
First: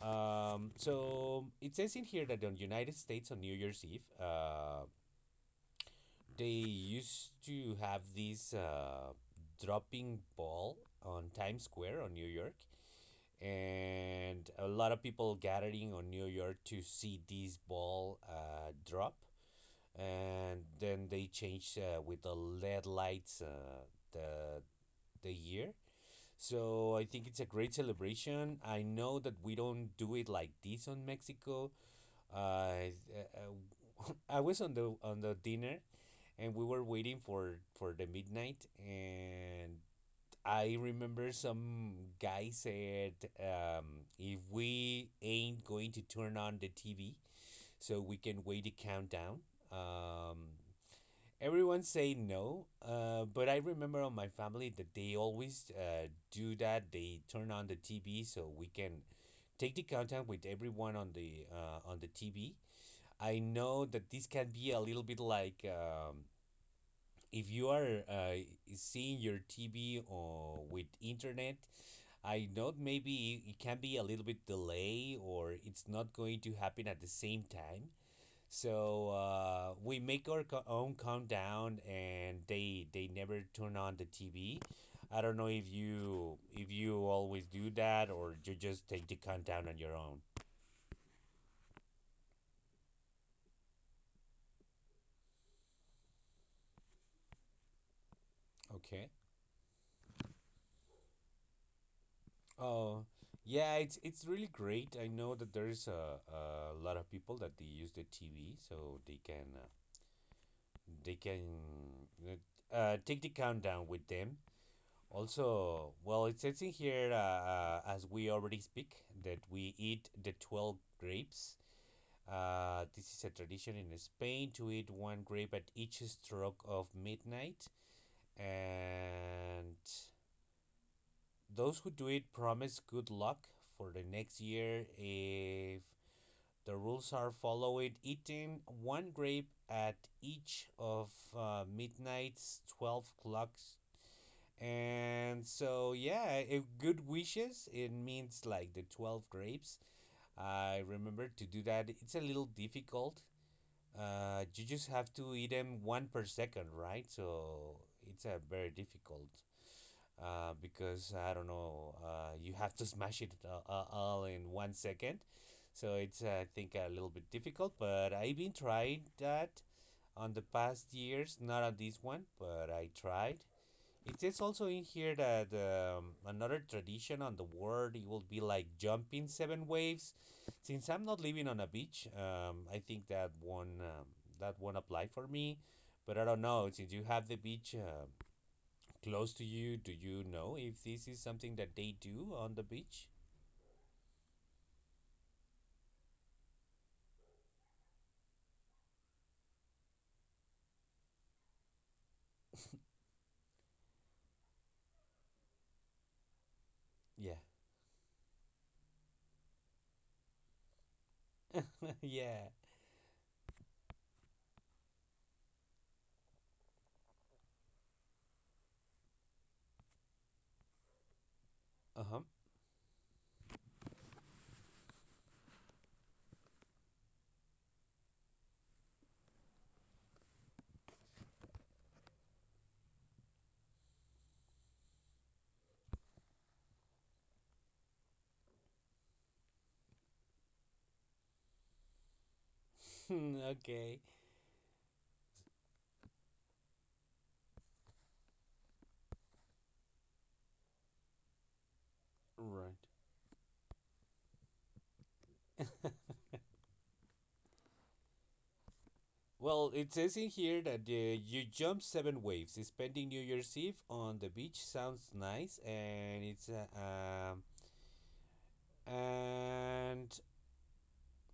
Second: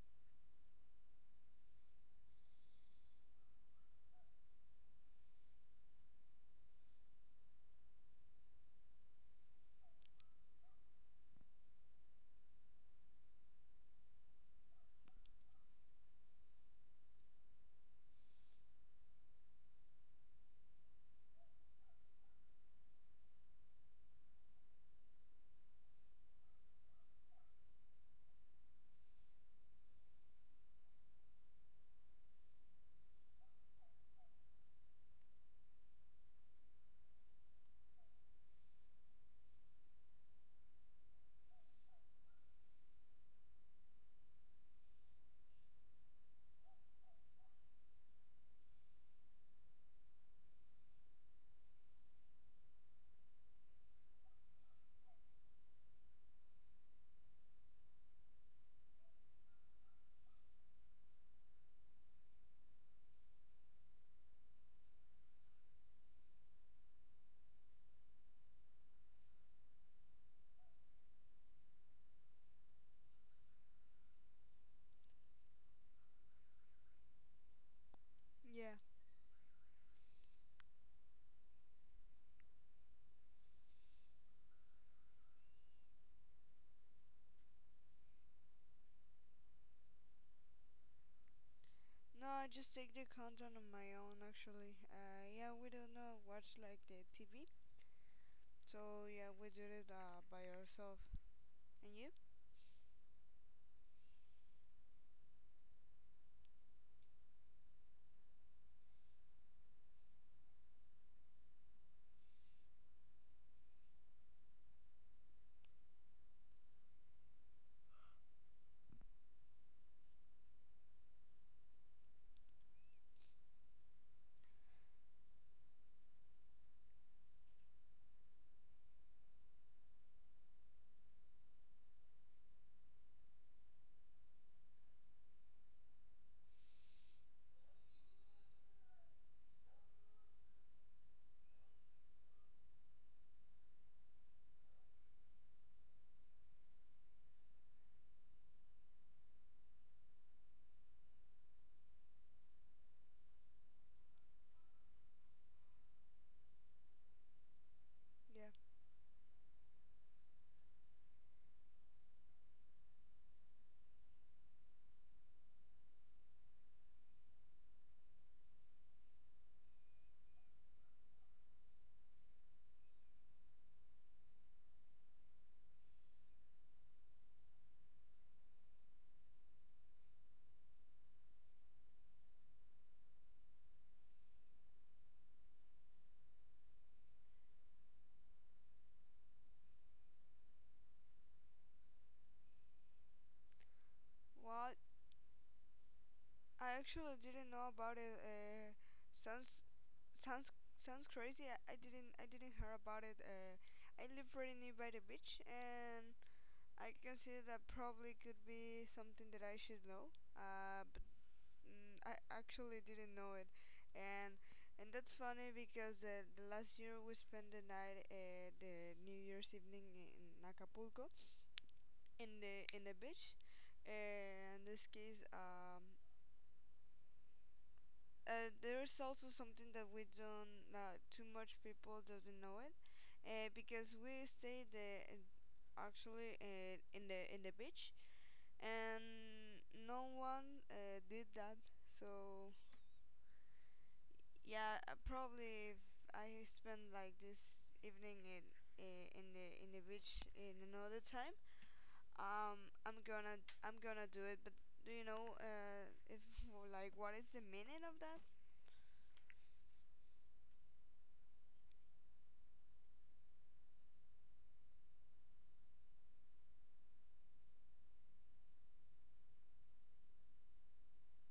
[SPEAKER 2] So it says in here that on United States on New Year's Eve, they used to have this dropping ball on Times Square on New York, and a lot of people gathering on New York to see this ball drop, and then they changed with the LED lights, the the year. So I think it's a great celebration. I know that we don't do it like this on Mexico. Uh, I was on the dinner, and we were waiting for the midnight, and I remember some guy said, if we ain't going to turn on the TV so we can wait the countdown. um everyone say no, but I remember on my family that they always do that, they turn on the TV so we can take the contact with everyone on the TV. I know that this can be a little bit like, if you are seeing your TV or with internet, I know maybe it can be a little bit delay or it's not going to happen at the same time.
[SPEAKER 1] Yeah.
[SPEAKER 2] So we make our co- own countdown, and they never turn on the TV. I don't know if you always do that or you just take the countdown on your own.
[SPEAKER 1] No, I just take the content on my own, actually. Yeah, we don't know watch like the TV, so
[SPEAKER 2] Okay.
[SPEAKER 1] yeah, we do it, by ourselves. And you?
[SPEAKER 2] Oh, yeah. It's really great. I know that there's a lot of people that they use the TV, so they can they can take the countdown with them. Also, well, it says in here, as we already speak, that we eat the 12 grapes. This is a tradition in Spain to eat one grape at each stroke of midnight. And those who do it promise good luck for the next year if the rules are followed, eating one grape at each of midnight's 12 clocks. And so, yeah, if good wishes, it means like the 12 grapes. I remember to do that. It's a little difficult. You just have to eat them one per second, right? So it's a
[SPEAKER 1] Yeah.
[SPEAKER 2] very difficult because I don't know, you have to smash it all in 1 second. So it's I think a little bit difficult, but I've been trying that on the past years, not on this one, but I tried. It is also in here that another tradition on the world it will be like jumping seven waves. Since I'm not living on a beach, I think that one that won't apply for me. But I don't know. Since you have the beach close to you, do you know if this is something that they do on the beach?
[SPEAKER 1] Well, I actually didn't know about it. Sounds sounds Sounds crazy. I didn't hear about it. I live pretty near by the beach, and I
[SPEAKER 2] Yeah,
[SPEAKER 1] consider that probably could be something that I should know. But, I
[SPEAKER 2] yeah.
[SPEAKER 1] actually didn't know it, and and that's funny, because the last year we spent the night, the New Year's evening in Acapulco,
[SPEAKER 2] Uh huh.
[SPEAKER 1] in the beach. In this case, there's also something that we don't, too much people doesn't know it, because we stayed, actually in the beach, and no one, did that. So
[SPEAKER 2] okay.
[SPEAKER 1] yeah, probably if I spend like this evening in, in the beach in another time, um
[SPEAKER 2] Right.
[SPEAKER 1] I'm gonna do it. But do you know, if like, what is the meaning of that?
[SPEAKER 2] Well, it says in here that you jump seven waves. Spending New Year's Eve on the beach sounds nice, and it's and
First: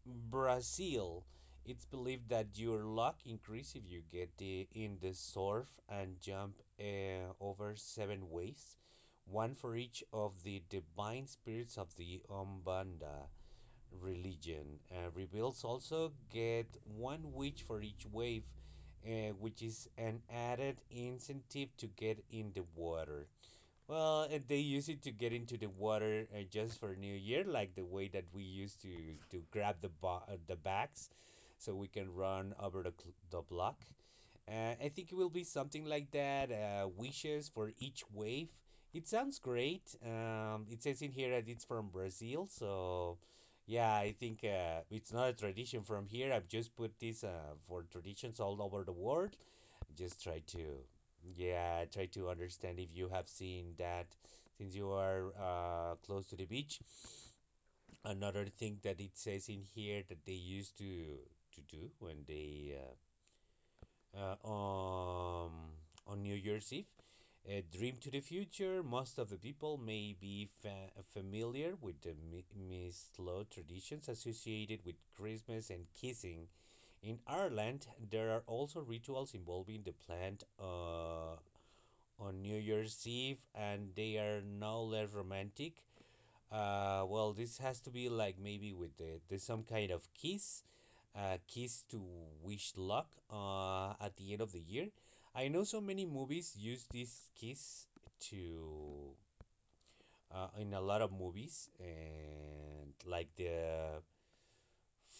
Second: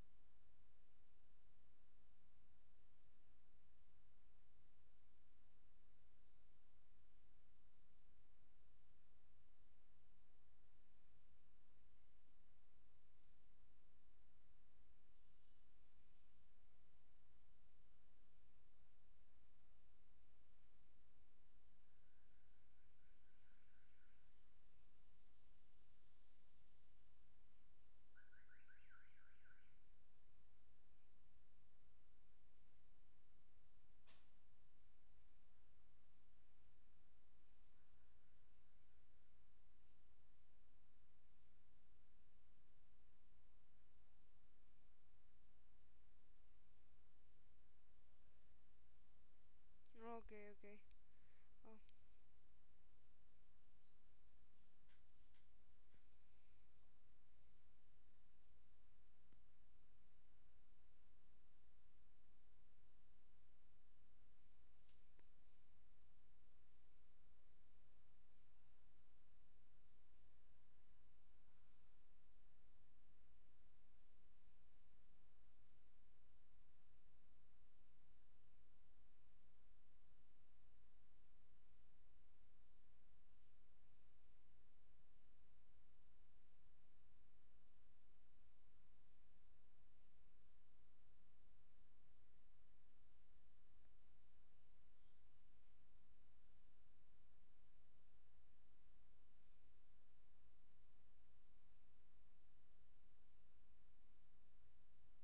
[SPEAKER 2] Brazil. It's believed that your luck increases if you get in the surf and jump over seven waves, one for each of the divine spirits of the Umbanda religion. Reveals also get one wish for each wave, which is an added incentive to get in the water. Well, and they use it to get into the water just for New Year, like the way that we used to to grab the bags, so we can run over the the block. I think it will be something like that. Wishes for each wave. It sounds great. It says in here that it's from Brazil, so yeah, I think it's not a tradition from here. I've just put this for traditions all over the world. Just try
[SPEAKER 1] Okay, okay.
[SPEAKER 2] to,
[SPEAKER 1] Oh,
[SPEAKER 2] yeah, try to understand if you have seen that since you are close to the beach. Another thing that it says in here that they used to do when they uh, on on New Year's Eve. A dream to the future. Most of the people may be familiar with the mistletoe traditions associated with Christmas and kissing. In Ireland, there are also rituals involving the plant on New Year's Eve, and they are no less romantic. Well, this has to be like maybe with there's some kind of kiss, kiss to wish luck at the end of the year. I know so many movies use this kiss to in a lot of movies and like the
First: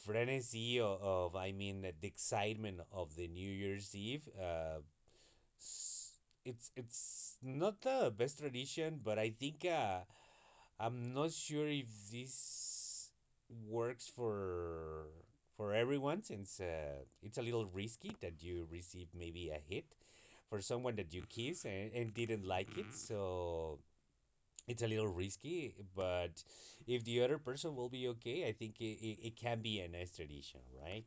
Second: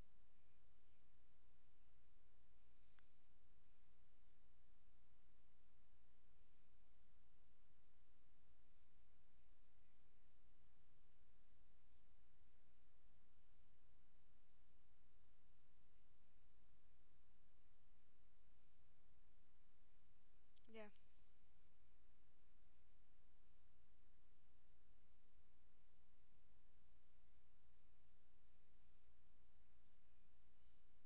[SPEAKER 2] frenzy of, I mean, the excitement of the New Year's Eve. S- it's not the best tradition, but I think I'm not sure if this works for everyone since it's a little risky that you receive maybe a hit for
[SPEAKER 1] yeah.
[SPEAKER 2] someone that you kiss and didn't like it. So it's a little risky, but if the other person will be okay, I think it can be a nice tradition, right?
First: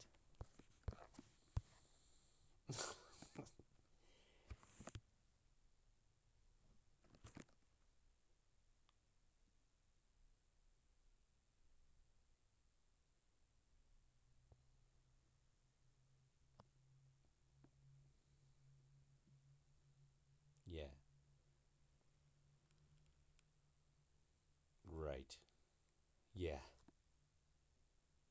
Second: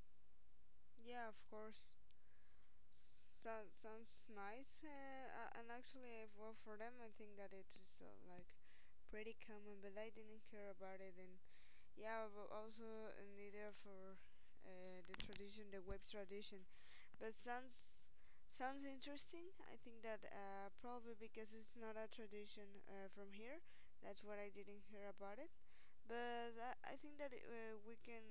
[SPEAKER 1] Yeah, of course. So, sounds nice. And, actually, well, for them, I think that it is, like, pretty common, but I didn't care about it. And yeah, but also, neither for, the tradition, the web tradition. But, sounds interesting. I think that,
[SPEAKER 2] Yeah,
[SPEAKER 1] probably because it's not a tradition, from here, that's what I didn't hear about
[SPEAKER 2] right.
[SPEAKER 1] it. But
[SPEAKER 2] Yeah,
[SPEAKER 1] I think that it, we can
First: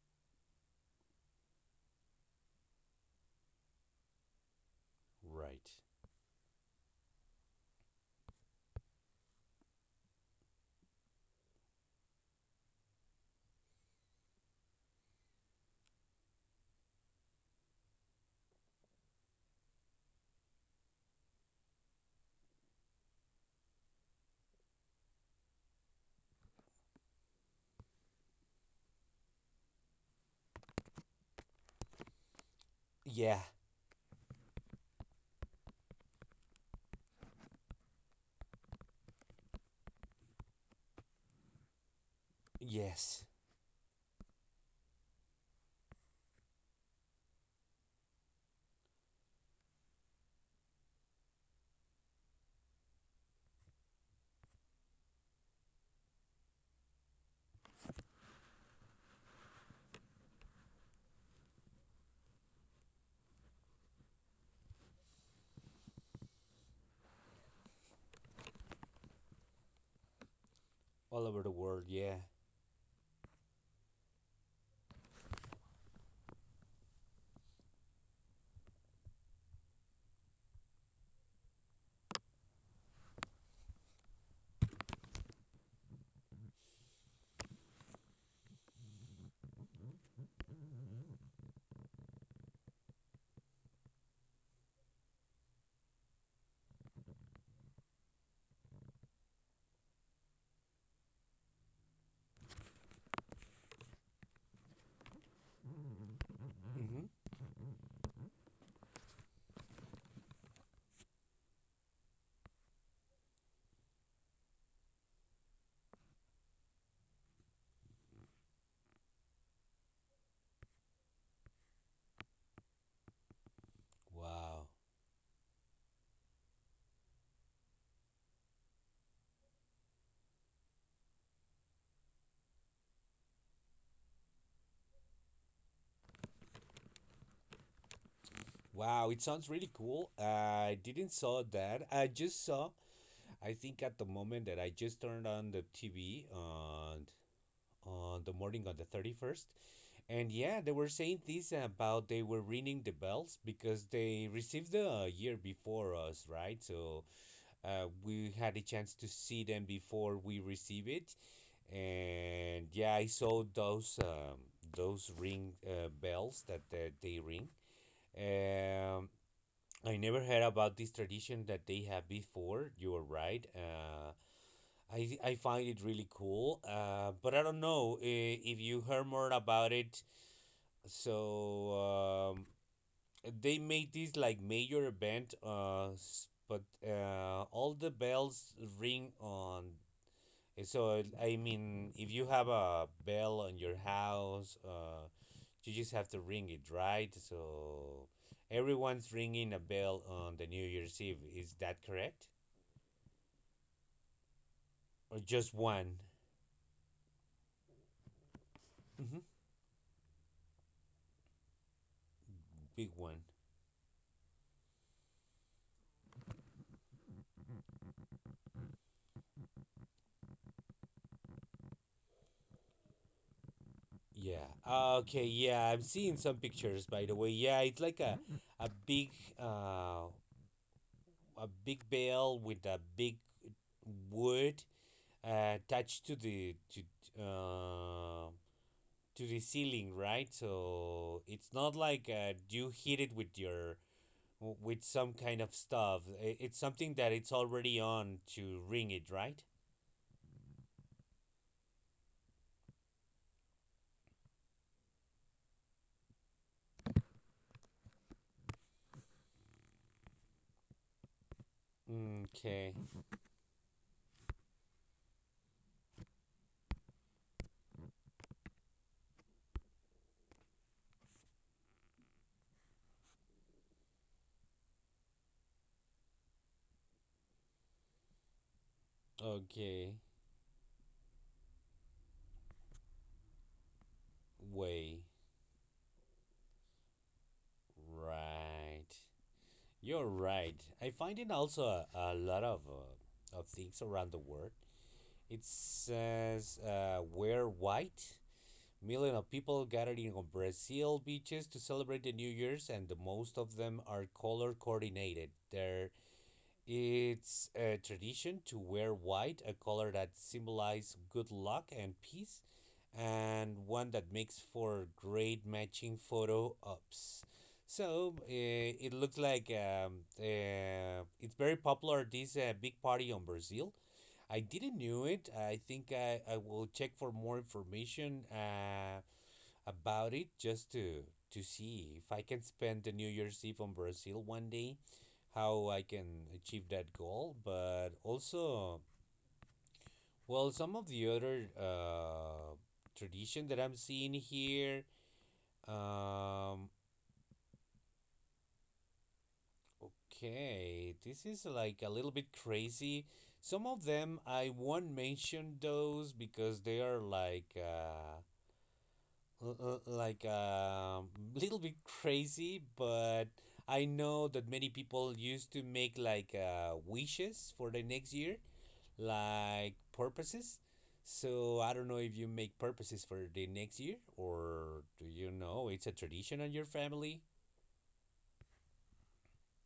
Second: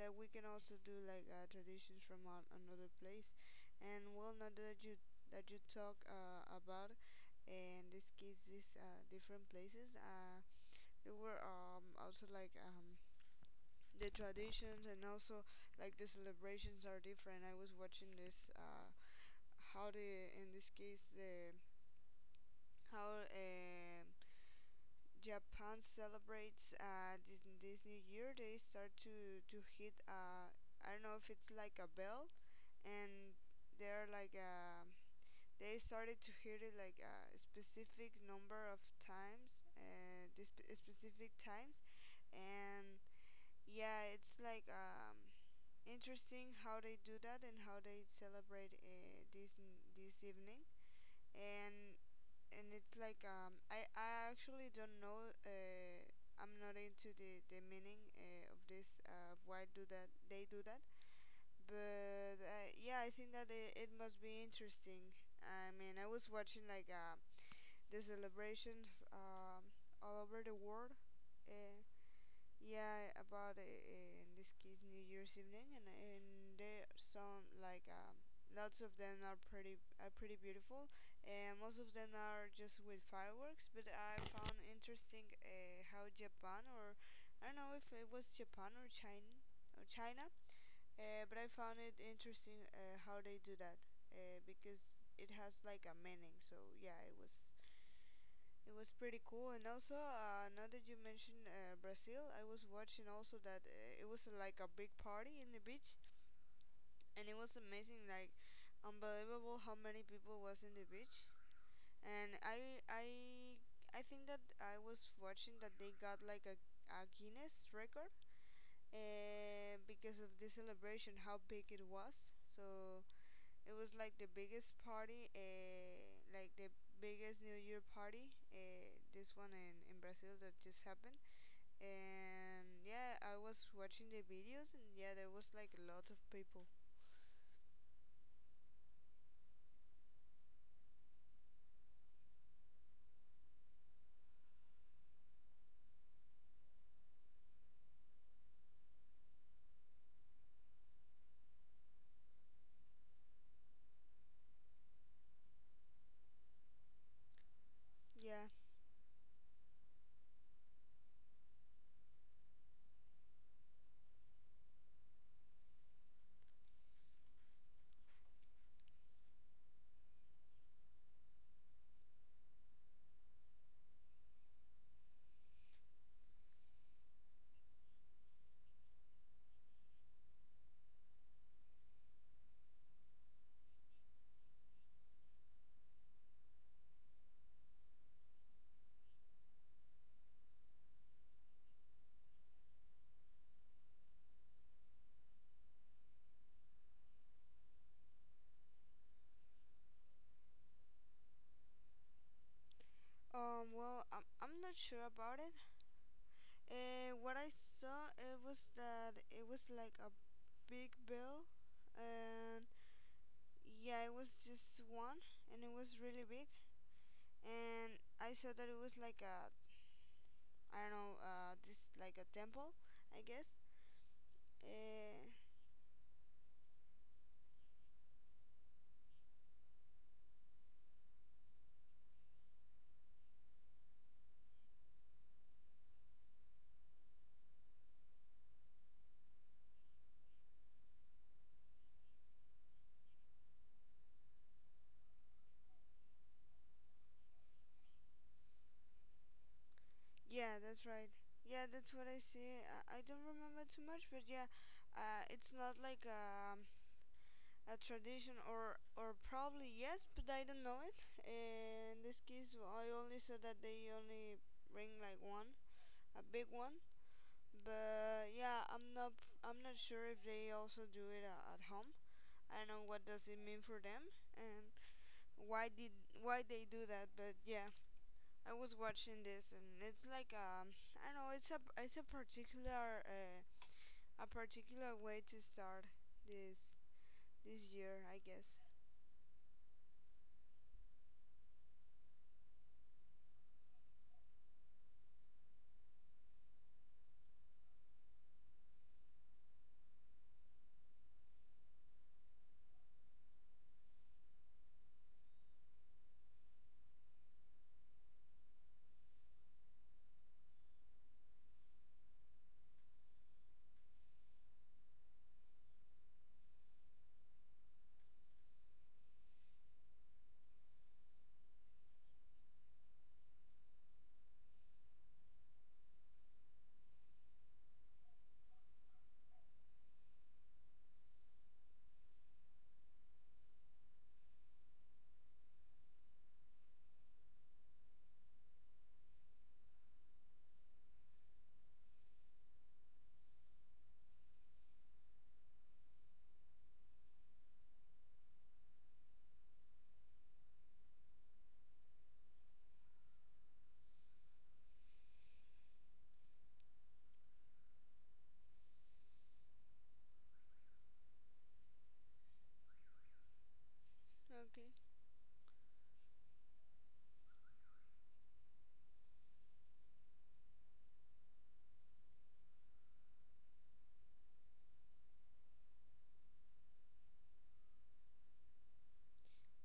[SPEAKER 1] that we can also do like, traditions from an another place. And, well, now that you
[SPEAKER 2] right.
[SPEAKER 1] talk, about, in this case, these, different places, there were, also like, the traditions, and also, like the celebrations, are different. I was watching this, how the in this case the how, Japan celebrates, this new year. They start to hit, I don't know if it's like a bell, and
[SPEAKER 2] Yeah,
[SPEAKER 1] they're like uh, they started to hit it like a specific number of times, this specific times, and
[SPEAKER 2] yes.
[SPEAKER 1] yeah, it's like, interesting how they do that, and how they celebrate, this evening. And and it's like, I actually don't know, I'm not into the meaning, of why do that they do that. But, yeah, I think that it must be interesting. I mean, I was watching like, the celebrations, all over the world.
[SPEAKER 2] All over the
[SPEAKER 1] uh,
[SPEAKER 2] world, yeah.
[SPEAKER 1] yeah, about, in this case, New Year's evening, and there are some like, lots of them are pretty beautiful, and most of them are just with fireworks. But I found interesting, how Japan, or I don't know if it was Japan or China, or China, but I found it interesting, how they do that, because it has like a meaning. So yeah, it was pretty cool. And also, now that you mentioned, Brazil, I was watching also that, it was, like a big party in the beach, and
[SPEAKER 2] Hmm.
[SPEAKER 1] it was amazing, like, unbelievable how many people was in the beach. And I think that I was watching that they got like a Guinness record, because of the celebration, how big it was. So it was like the
[SPEAKER 2] Wow.
[SPEAKER 1] biggest party, like the biggest New Year party, this one in, Brazil that just happened. And yeah, I was watching the videos, and yeah, there was like a lot of people.
[SPEAKER 2] Wow, it sounds really cool. I didn't saw that. I think at the moment that I just turned on the TV on the morning on the 31st. And yeah, they were saying this about they were ringing the bells because they received the year before us, right? So we
[SPEAKER 1] Yeah.
[SPEAKER 2] had a chance to see them before we receive it. And yeah, I saw those ring bells that, that they ring. Um, I never heard about this tradition that they have before. You are right. I find it really cool. But I don't know if you heard more about it. So um, they made this like major event. S- but All the bells ring on. So I mean, if you have a bell on your house, you just have to ring it, right? So everyone's ringing a bell on the New Year's Eve. Is that correct?
[SPEAKER 1] Well, I'm not sure
[SPEAKER 2] Or
[SPEAKER 1] about
[SPEAKER 2] just
[SPEAKER 1] it.
[SPEAKER 2] one?
[SPEAKER 1] What I saw, it was
[SPEAKER 2] Mm-hmm.
[SPEAKER 1] that it was like a big bill, and
[SPEAKER 2] Big one.
[SPEAKER 1] yeah, it was just one, and it was really big, and I saw that it was like a, I don't know, this, like a temple, I guess.
[SPEAKER 2] Yeah. Ah,
[SPEAKER 1] Uh,
[SPEAKER 2] okay. Yeah, I'm seeing some pictures. By the way, yeah, it's like a big uh a big bell with a big wood attached to the uh to the ceiling, right? So it's not like you hit it with your with some kind of stuff. It's something that it's already on to ring it, right?
[SPEAKER 1] yeah, that's right. Yeah, that's what I see. I don't remember too much, but yeah, it's not like, a tradition, or probably yes, but I don't know it. In this case,
[SPEAKER 2] Okay.
[SPEAKER 1] I only saw that they only bring like one, a big one. But yeah, I'm not sure if they also do it, at home. I don't know what does it mean for them, and why they do that, but yeah. I was watching this, and
[SPEAKER 2] Okay.
[SPEAKER 1] it's like, I don't know, it's a particular,
[SPEAKER 2] Way.
[SPEAKER 1] way to start this year, I guess.
[SPEAKER 2] Right. You're right. I find it also a lot of things around the world. It says wear white. Million of people gathered in Brazil beaches to celebrate the New Year's, and the most of them are color coordinated. Their It's a tradition to wear white, a color that symbolizes good luck and peace, and one that makes for great matching photo ops. So it looks like it's very popular. This big party on Brazil. I didn't knew it. I will check for more information about it just to see if I can spend the New Year's Eve on Brazil one day, how I can achieve that goal. But also, well, some of the other tradition that I'm seeing here. Um, okay, this is like a little bit crazy. Some of them I won't mention those because they are like. Like a little bit crazy, but I know that many
[SPEAKER 1] Okay.
[SPEAKER 2] people used to make like wishes for the next year, like purposes. So I don't know if you make purposes for the next year or do you know it's a tradition on your family?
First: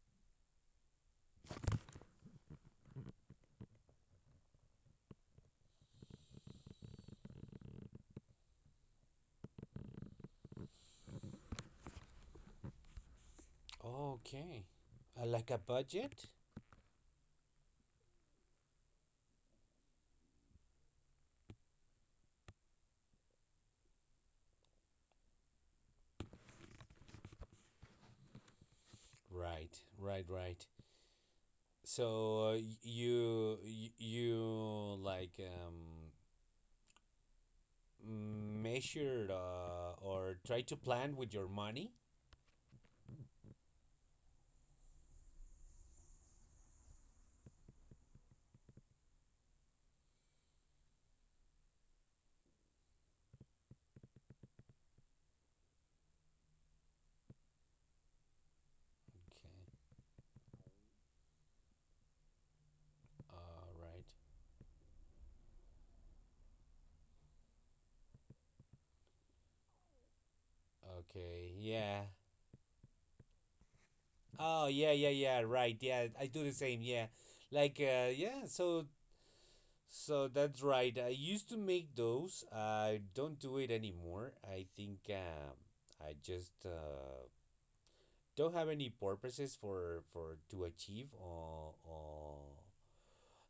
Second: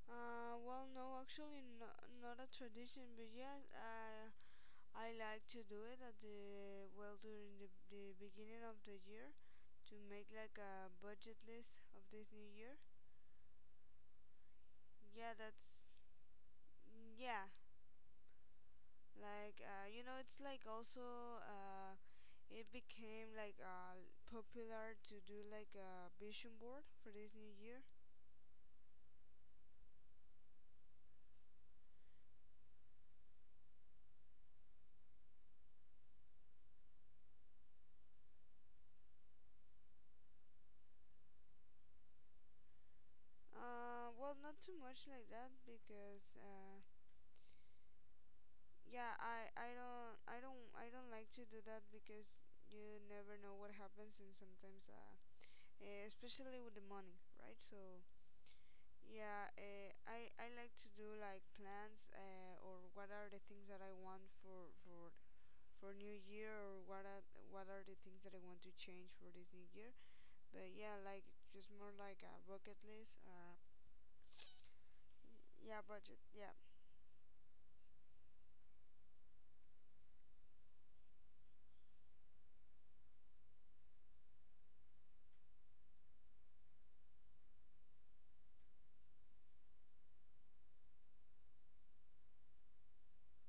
[SPEAKER 1] Well no, actually, no, not a tradition, but I like to do it at the well during the beginning of the year, to make like a budget list of this new year.
[SPEAKER 2] Okay.
[SPEAKER 1] Yeah
[SPEAKER 2] Like a
[SPEAKER 1] that's
[SPEAKER 2] budget?
[SPEAKER 1] yeah like you know it's like, also it became popular to do like a vision board for this new year.
[SPEAKER 2] Right, right, right. So you like measure or try to plan with your money.
[SPEAKER 1] Well, not too much like that, because yeah, I don't like to do that because you never know what happens, and especially with the money, right? So yeah,
[SPEAKER 2] Okay.
[SPEAKER 1] uh, I I like to do like plans, or what are the things
[SPEAKER 2] All
[SPEAKER 1] that I
[SPEAKER 2] right.
[SPEAKER 1] want for for New Year, or what are the things that I want to change for this New Year. But yeah, like
[SPEAKER 2] Okay.
[SPEAKER 1] Just more
[SPEAKER 2] Yeah.
[SPEAKER 1] like a bucket list.
[SPEAKER 2] Oh yeah, yeah, yeah, right,
[SPEAKER 1] Yeah,
[SPEAKER 2] yeah,
[SPEAKER 1] budget.
[SPEAKER 2] I do
[SPEAKER 1] Yeah.
[SPEAKER 2] the same, yeah, so that's right. I used to make those. I don't do it anymore. I think I just don't have any purposes for to achieve, or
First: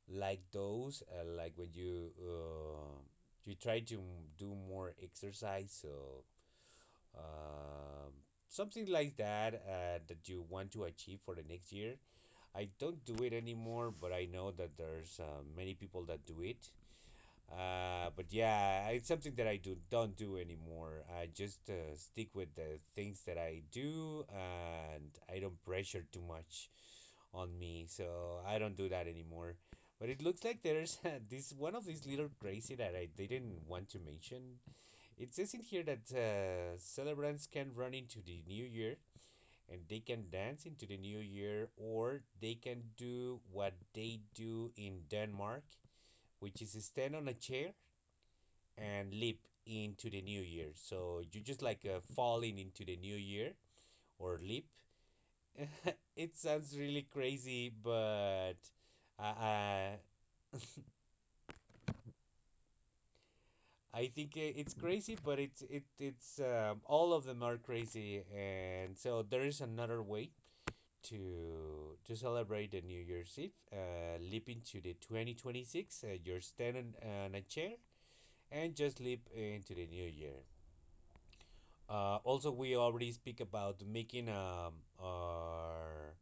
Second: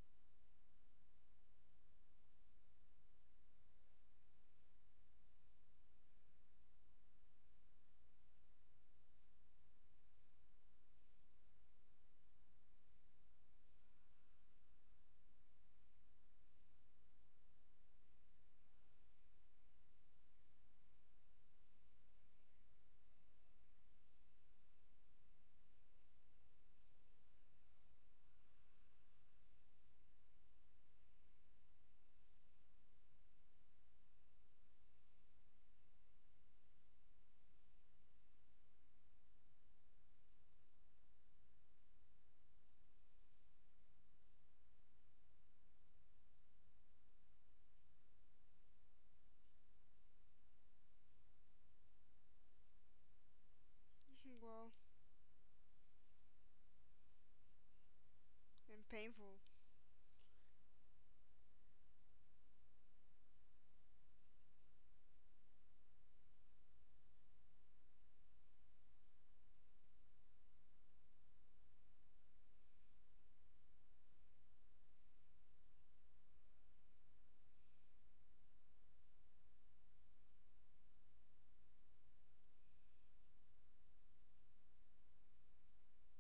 [SPEAKER 2] like those like when you you try to do more exercise, so um something like that that you want to achieve for the next year. I don't do it anymore, but I know that there's many people that do it. But yeah, it's something that I do don't do anymore. I just stick with the things that I do and I don't pressure too much on me, so I don't do that anymore. But it looks like there's this one of these little crazy that I didn't want to mention. It says in here that celebrants can run into the new year and they can dance into the new year, or they can do what they do in Denmark, which is stand on a chair and leap into the new year. So you just like falling into the new year or leap.
[SPEAKER 1] Well,
[SPEAKER 2] It sounds really crazy, but
[SPEAKER 1] and
[SPEAKER 2] uh,
[SPEAKER 1] painful.
[SPEAKER 2] uh, I think it's crazy, but it's it it's all of them are crazy, and so there is another way to celebrate the New Year's Eve. Leap into the 2026. You're standing on a chair and just leap into the new year. Also, we already speak about making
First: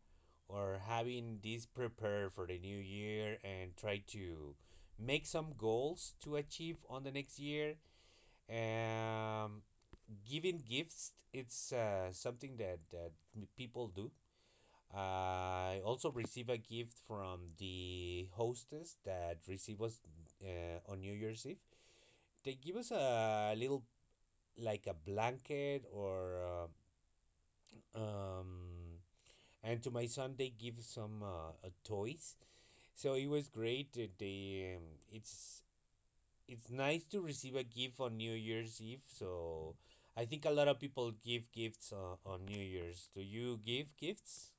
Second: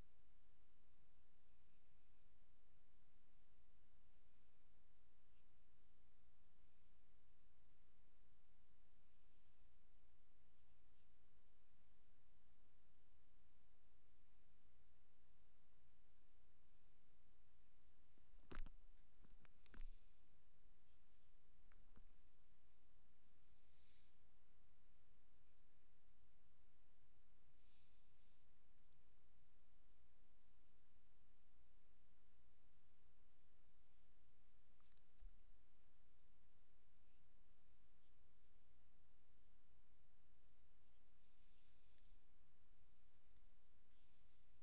[SPEAKER 2] or having this prepared for the new year and try to make some goals to achieve on the next year. Um, Giving gifts, it's something that people do. I also receive a gift from the hostess that receive us on New Year's Eve. They give us a little, like a blanket, or um and to my son they give some toys, so it was great. They it's it's nice to receive a gift on new year's eve, so I think a lot of people give gifts on new year's. Do you give gifts?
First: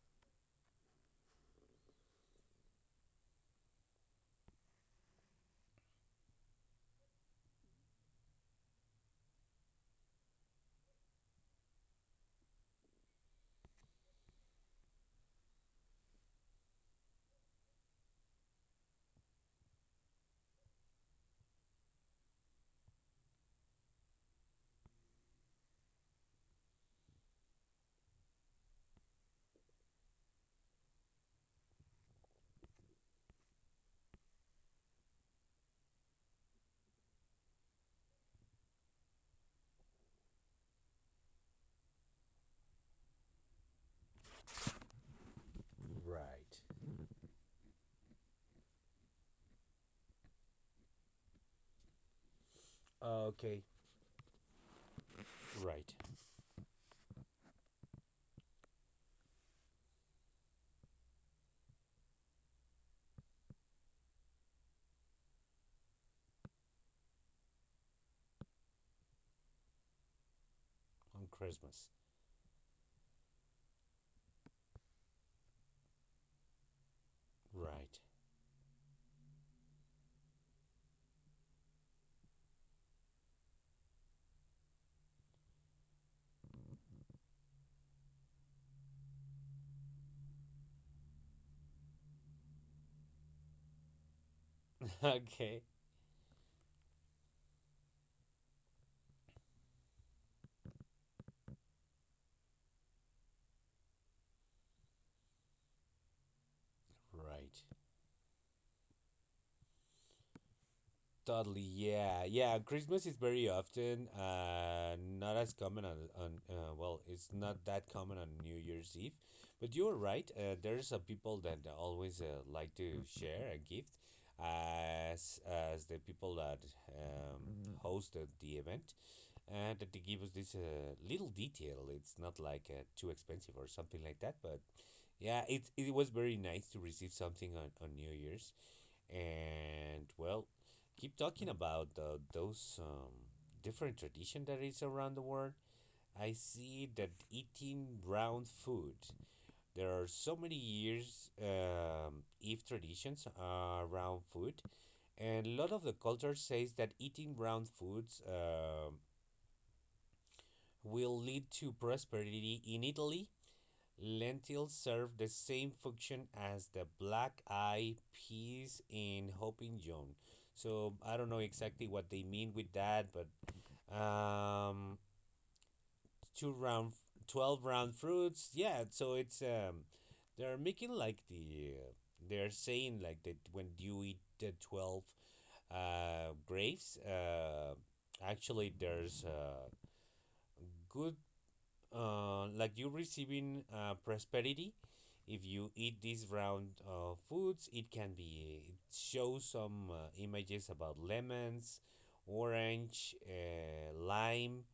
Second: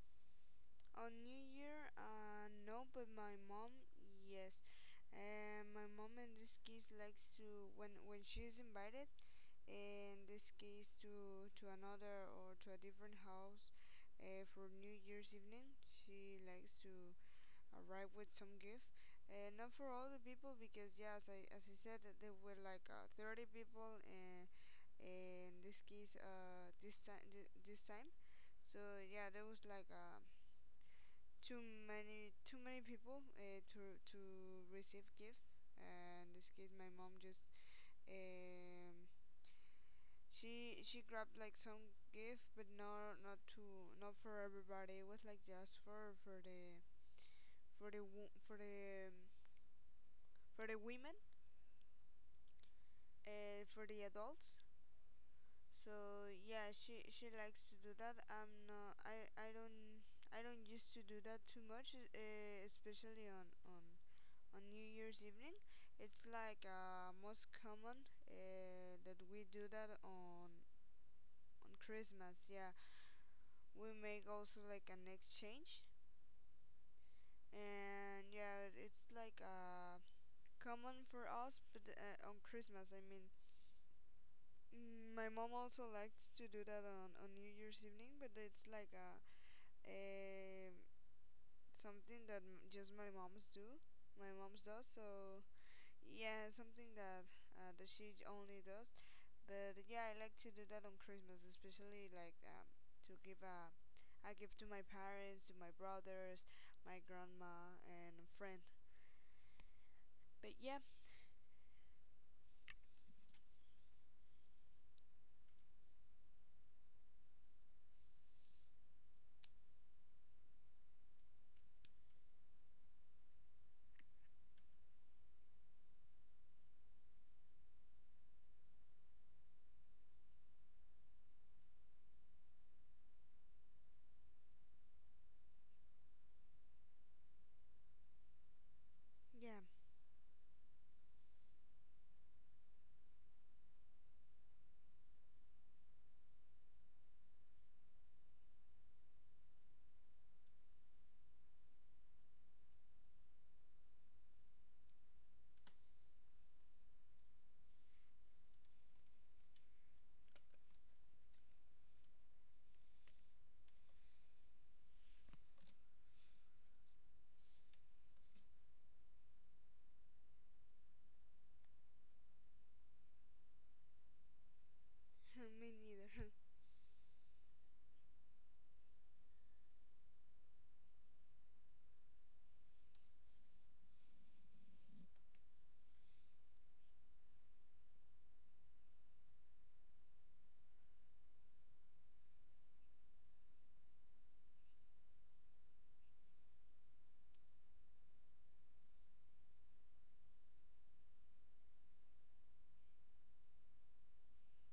[SPEAKER 1] On New Year, no, but my mom, yes. And my mom in this case likes to, when she's invited, in this case to another or to a different house, for New Year's evening, she likes to arrive with some gift, and not for all the people, because as I said, that there were 30 people, and in this case this time. So yeah, there was too many, too many people, to receive gift. And in this case, my mom just, um she grabbed like some gift, but no, not to, not for everybody, it was like just
[SPEAKER 2] Right.
[SPEAKER 1] for the wo- for the women,
[SPEAKER 2] Okay.
[SPEAKER 1] for the adults.
[SPEAKER 2] Right.
[SPEAKER 1] So yeah, she likes to do that. I'm not, I don't, I don't used to do that too much, especially on on New Year's evening. It's most common, that we do that
[SPEAKER 2] On
[SPEAKER 1] on
[SPEAKER 2] christmas.
[SPEAKER 1] Christmas. Yeah, we make also like an exchange,
[SPEAKER 2] Right.
[SPEAKER 1] and yeah, it's common for us, but on Christmas, I mean. Mm, my mom also likes to do that on New Year's evening, but it's like a something that just my mom's do. My mom's does, so
[SPEAKER 2] Okay.
[SPEAKER 1] yeah, something that that she only does. But yeah, I like to do that on Christmas, especially to give a, I give to my parents, to my brothers, my
[SPEAKER 2] Right.
[SPEAKER 1] grandma, and a friend. But yeah,
[SPEAKER 2] Totally, yeah, yeah. Christmas is very often not as common on, well, it's not that common on New Year's Eve, but you're right. There's a people that always like to share a gift, as the people that hosted the event, and that they give us this little detail. It's not like too expensive or something like that, but yeah, it was very nice to receive something on New Year's.
[SPEAKER 1] yeah,
[SPEAKER 2] And well, keep talking about those different tradition that is around the world, I see that eating round food. There are so many years if traditions around food, and a lot of the culture says that eating round foods will lead to prosperity in Italy. Lentils serve the same function as the black eye peas in Hopping John. So I don't know exactly what they mean with that, but um,
[SPEAKER 1] Me neither.
[SPEAKER 2] two round, 12 round fruits. Yeah, so it's they're making like they're saying like that when you eat the 12 grapes actually there's good like you receiving prosperity if you eat these round foods. It can be it shows some images about lemons, orange, lime,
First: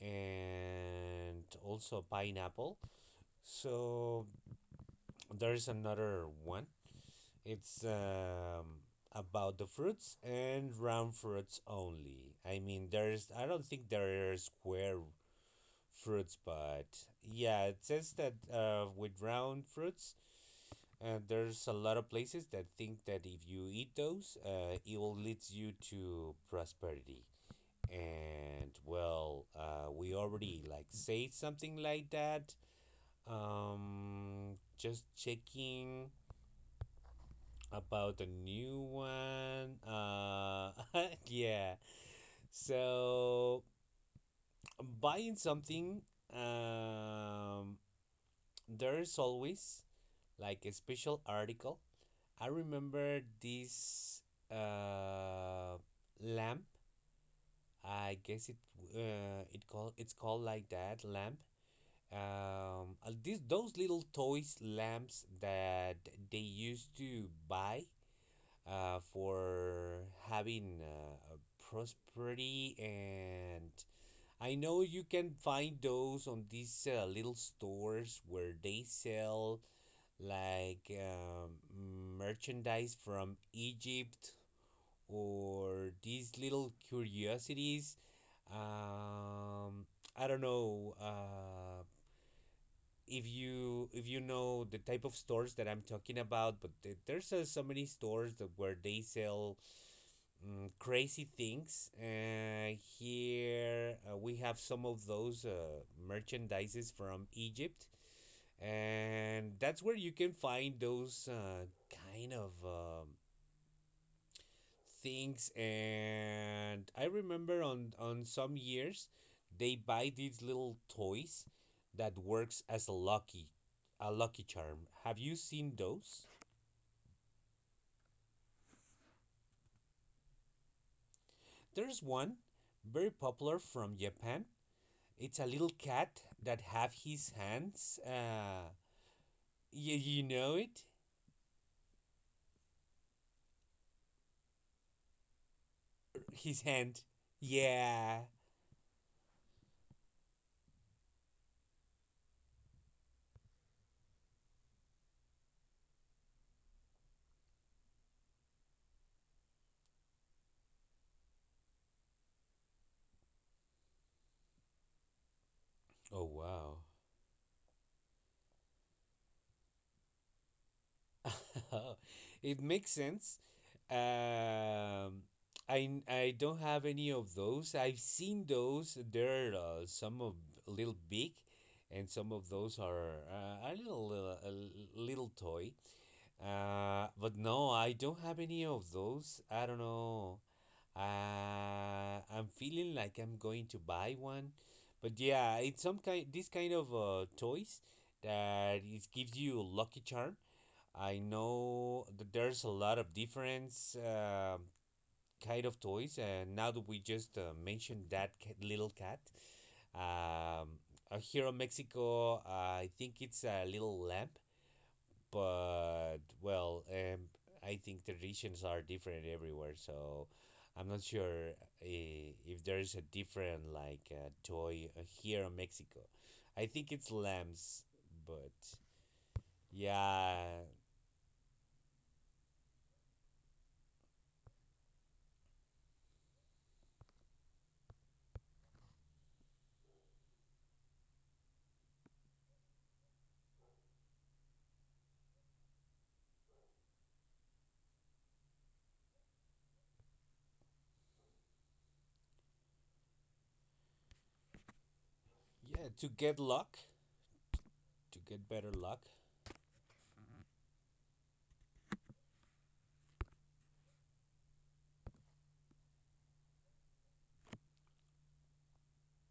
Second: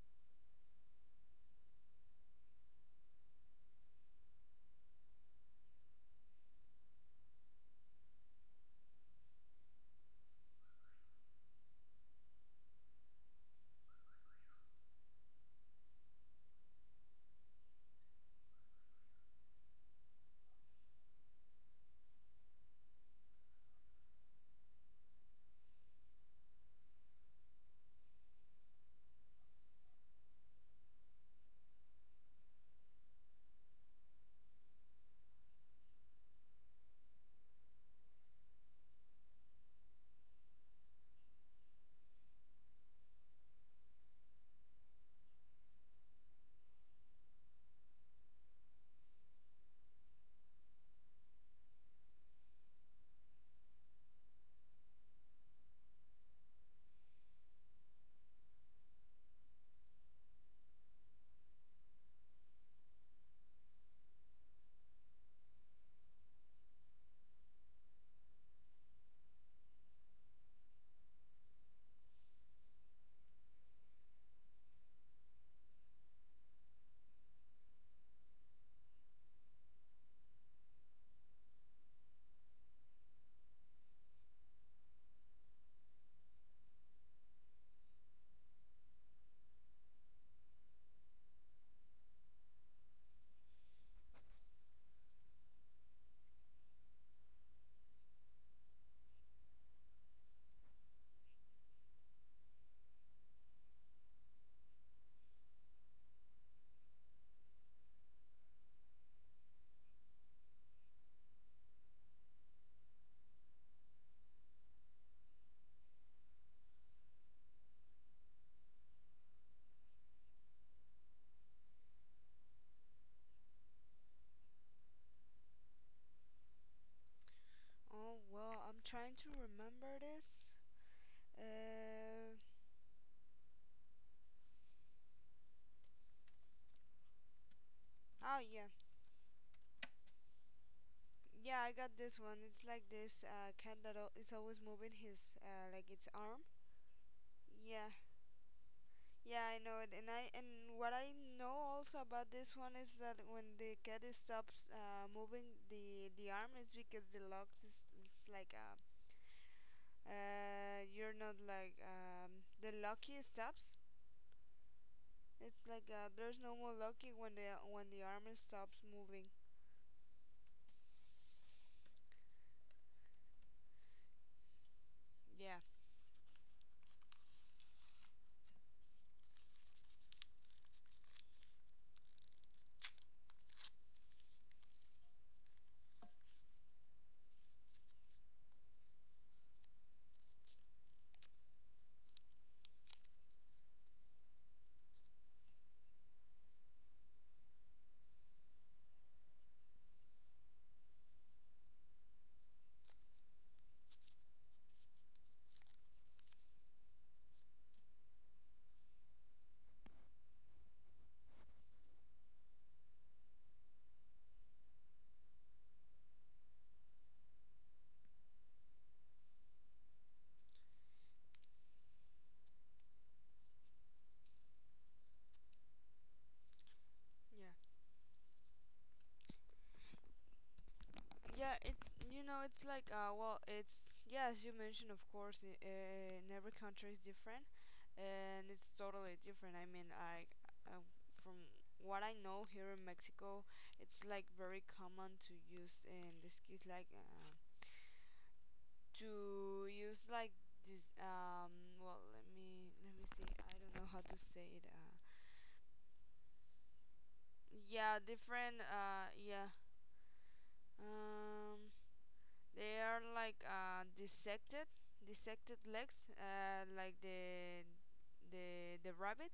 [SPEAKER 2] and also pineapple. So there's another one. It's about the fruits and round fruits only. I don't think there are square fruits, but yeah, it says that with round fruits, there's a lot of places that think that if you eat those, it will lead you to prosperity. And well, we already like say something like that. Just checking about the new one. Yeah. So buying something um there is always like a special article. I remember this uh, lamp. I guess it it's called like that lamp. These those little toys lamps that they used to buy for having a prosperity. And I know you can find those on these little stores where they sell like merchandise from Egypt or these little curiosities. Um, I don't know if you know the type of stores that I'm talking about, but there's so many stores that where they sell crazy things. Here we have some of those merchandises from Egypt, and that's where you can find those kind of things. And I remember on some years they buy these little toys that works as a lucky, a lucky charm. Have you seen those?
[SPEAKER 1] Oh well, I'm trying to remember this.
[SPEAKER 2] There's one
[SPEAKER 1] Uh,
[SPEAKER 2] very popular from Japan. It's a little cat that have his hands
[SPEAKER 1] oh yeah.
[SPEAKER 2] uh You, you know it.
[SPEAKER 1] Yeah, I got this one. It's like this cat that is always moving his like its arm.
[SPEAKER 2] His hand,
[SPEAKER 1] Yeah,
[SPEAKER 2] yeah.
[SPEAKER 1] yeah, I know it. And I, and what I know also about this one is that when the cat is stops moving the arm, it's because the lock is, it's like, you're not like, the lucky stops. It's
[SPEAKER 2] Oh,
[SPEAKER 1] there's no more
[SPEAKER 2] wow.
[SPEAKER 1] lucky when the arm stops moving.
[SPEAKER 2] It makes sense. Um,
[SPEAKER 1] Yeah,
[SPEAKER 2] I don't have any of those. I've seen those. There are some of a little big, and some of those are a little toy. But no, I don't have any of those. I don't know. I'm feeling like I'm going to buy one, but yeah, it's some kind. This kind of toys that it gives you lucky charm. I know that there's a lot of different kind of toys, and now that we just mentioned that little cat, um, here in Mexico, I think it's a little lamp, but well, I think traditions are different everywhere, so I'm not sure if there's a different like toy here in Mexico. I think it's
[SPEAKER 1] yeah.
[SPEAKER 2] lamps, but yeah,
[SPEAKER 1] Yeah, it's you know it's like well it's yeah as you mentioned, of course, in every country is different, and it's totally different. I mean, I uh, from what I know here in Mexico, it's like very common to use in this case to use like this , well, let me see, I don't know how to say it
[SPEAKER 2] yeah, to get luck,
[SPEAKER 1] yeah
[SPEAKER 2] to get
[SPEAKER 1] different
[SPEAKER 2] better luck.
[SPEAKER 1] yeah um They are like dissected legs, like the the rabbit.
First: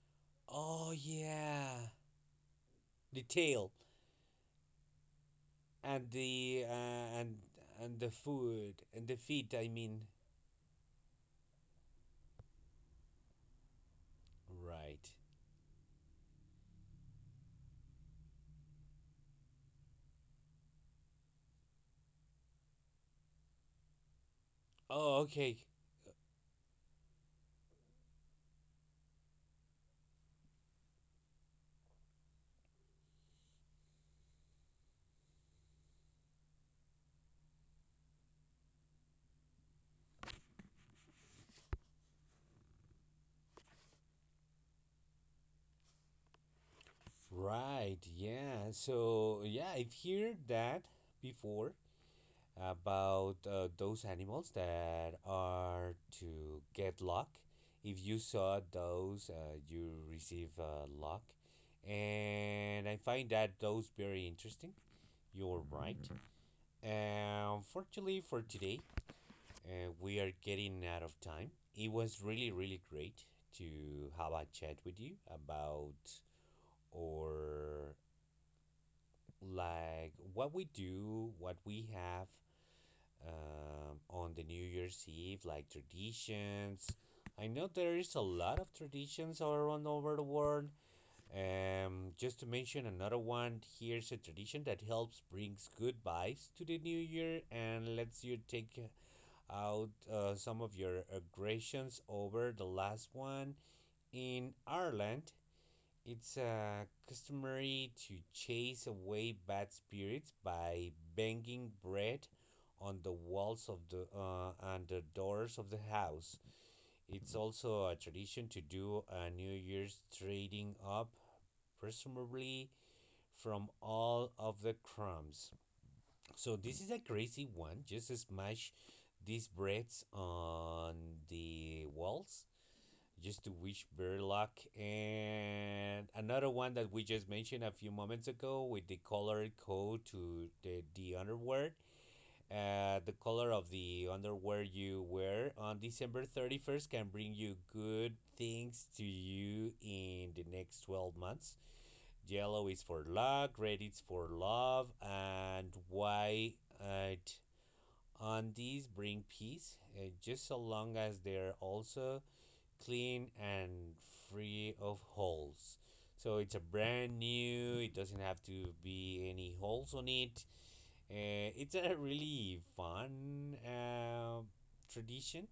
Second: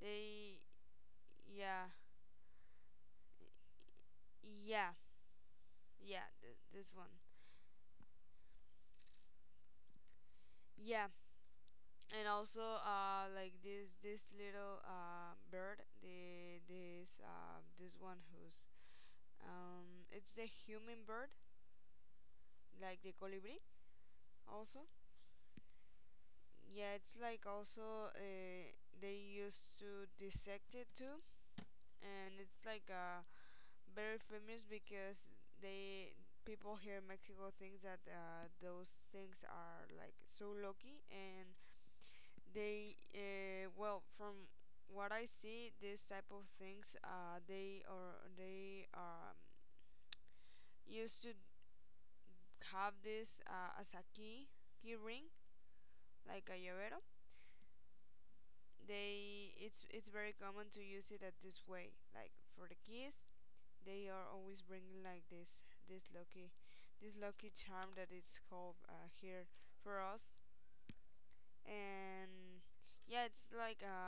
[SPEAKER 1] They
[SPEAKER 2] Oh yeah,
[SPEAKER 1] yeah
[SPEAKER 2] the tail
[SPEAKER 1] yeah
[SPEAKER 2] and
[SPEAKER 1] yeah th-
[SPEAKER 2] the
[SPEAKER 1] This one.
[SPEAKER 2] and the food and the feet. I mean,
[SPEAKER 1] yeah and also uh, like this little
[SPEAKER 2] right.
[SPEAKER 1] uh, bird, the, this uh, this one who's, it's the human bird, like the colibri also.
[SPEAKER 2] Oh, okay,
[SPEAKER 1] Yeah, it's like also, they used to dissect it too, and it's like a very famous, because they people here in Mexico think that those things are like so lucky, and they well from what I see this type of things they
[SPEAKER 2] right.
[SPEAKER 1] or
[SPEAKER 2] Yeah.
[SPEAKER 1] they
[SPEAKER 2] So yeah, I've heard that
[SPEAKER 1] used to
[SPEAKER 2] before
[SPEAKER 1] have
[SPEAKER 2] about
[SPEAKER 1] this as
[SPEAKER 2] those
[SPEAKER 1] a key,
[SPEAKER 2] animals
[SPEAKER 1] key
[SPEAKER 2] that
[SPEAKER 1] ring,
[SPEAKER 2] are
[SPEAKER 1] like a
[SPEAKER 2] to
[SPEAKER 1] llavero.
[SPEAKER 2] get luck. If you saw those,
[SPEAKER 1] They it's
[SPEAKER 2] you
[SPEAKER 1] it's very
[SPEAKER 2] receive
[SPEAKER 1] common to use
[SPEAKER 2] luck,
[SPEAKER 1] it at this way, like for the
[SPEAKER 2] and I
[SPEAKER 1] keys,
[SPEAKER 2] find that those
[SPEAKER 1] they
[SPEAKER 2] very
[SPEAKER 1] are always
[SPEAKER 2] interesting.
[SPEAKER 1] bringing like
[SPEAKER 2] You're
[SPEAKER 1] this
[SPEAKER 2] right.
[SPEAKER 1] this lucky, this lucky charm, that
[SPEAKER 2] Unfortunately
[SPEAKER 1] it's
[SPEAKER 2] for
[SPEAKER 1] called
[SPEAKER 2] today,
[SPEAKER 1] here for
[SPEAKER 2] we are
[SPEAKER 1] us.
[SPEAKER 2] getting out of time. It was really,
[SPEAKER 1] And
[SPEAKER 2] really great
[SPEAKER 1] yeah it's like
[SPEAKER 2] to have a chat with you about, or like what we do, what we have on the New Year's Eve, like traditions. I know there is a lot of traditions all around over the world. Just to mention another one, here's a tradition that helps brings good vibes to the new year and lets you take out some of your aggressions over the last one. In Ireland, it's customary to chase away bad spirits by banging bread on the walls of the doors of the house. It's also a tradition to do a New Year's trading up, presumably from all of the crumbs. So this is a crazy one. Just smash these breads on the walls. Just to wish better luck. And another one that we just mentioned a few moments ago with the color code to the underwear. The color of the underwear you wear on December 31st can bring you good things to you in the next 12 months. Yellow is for luck, red is for love, and white it on these bring peace, just so long as they're also clean and free of holes. So it's a brand new, it doesn't have to be any holes on it. It's a really fun tradition.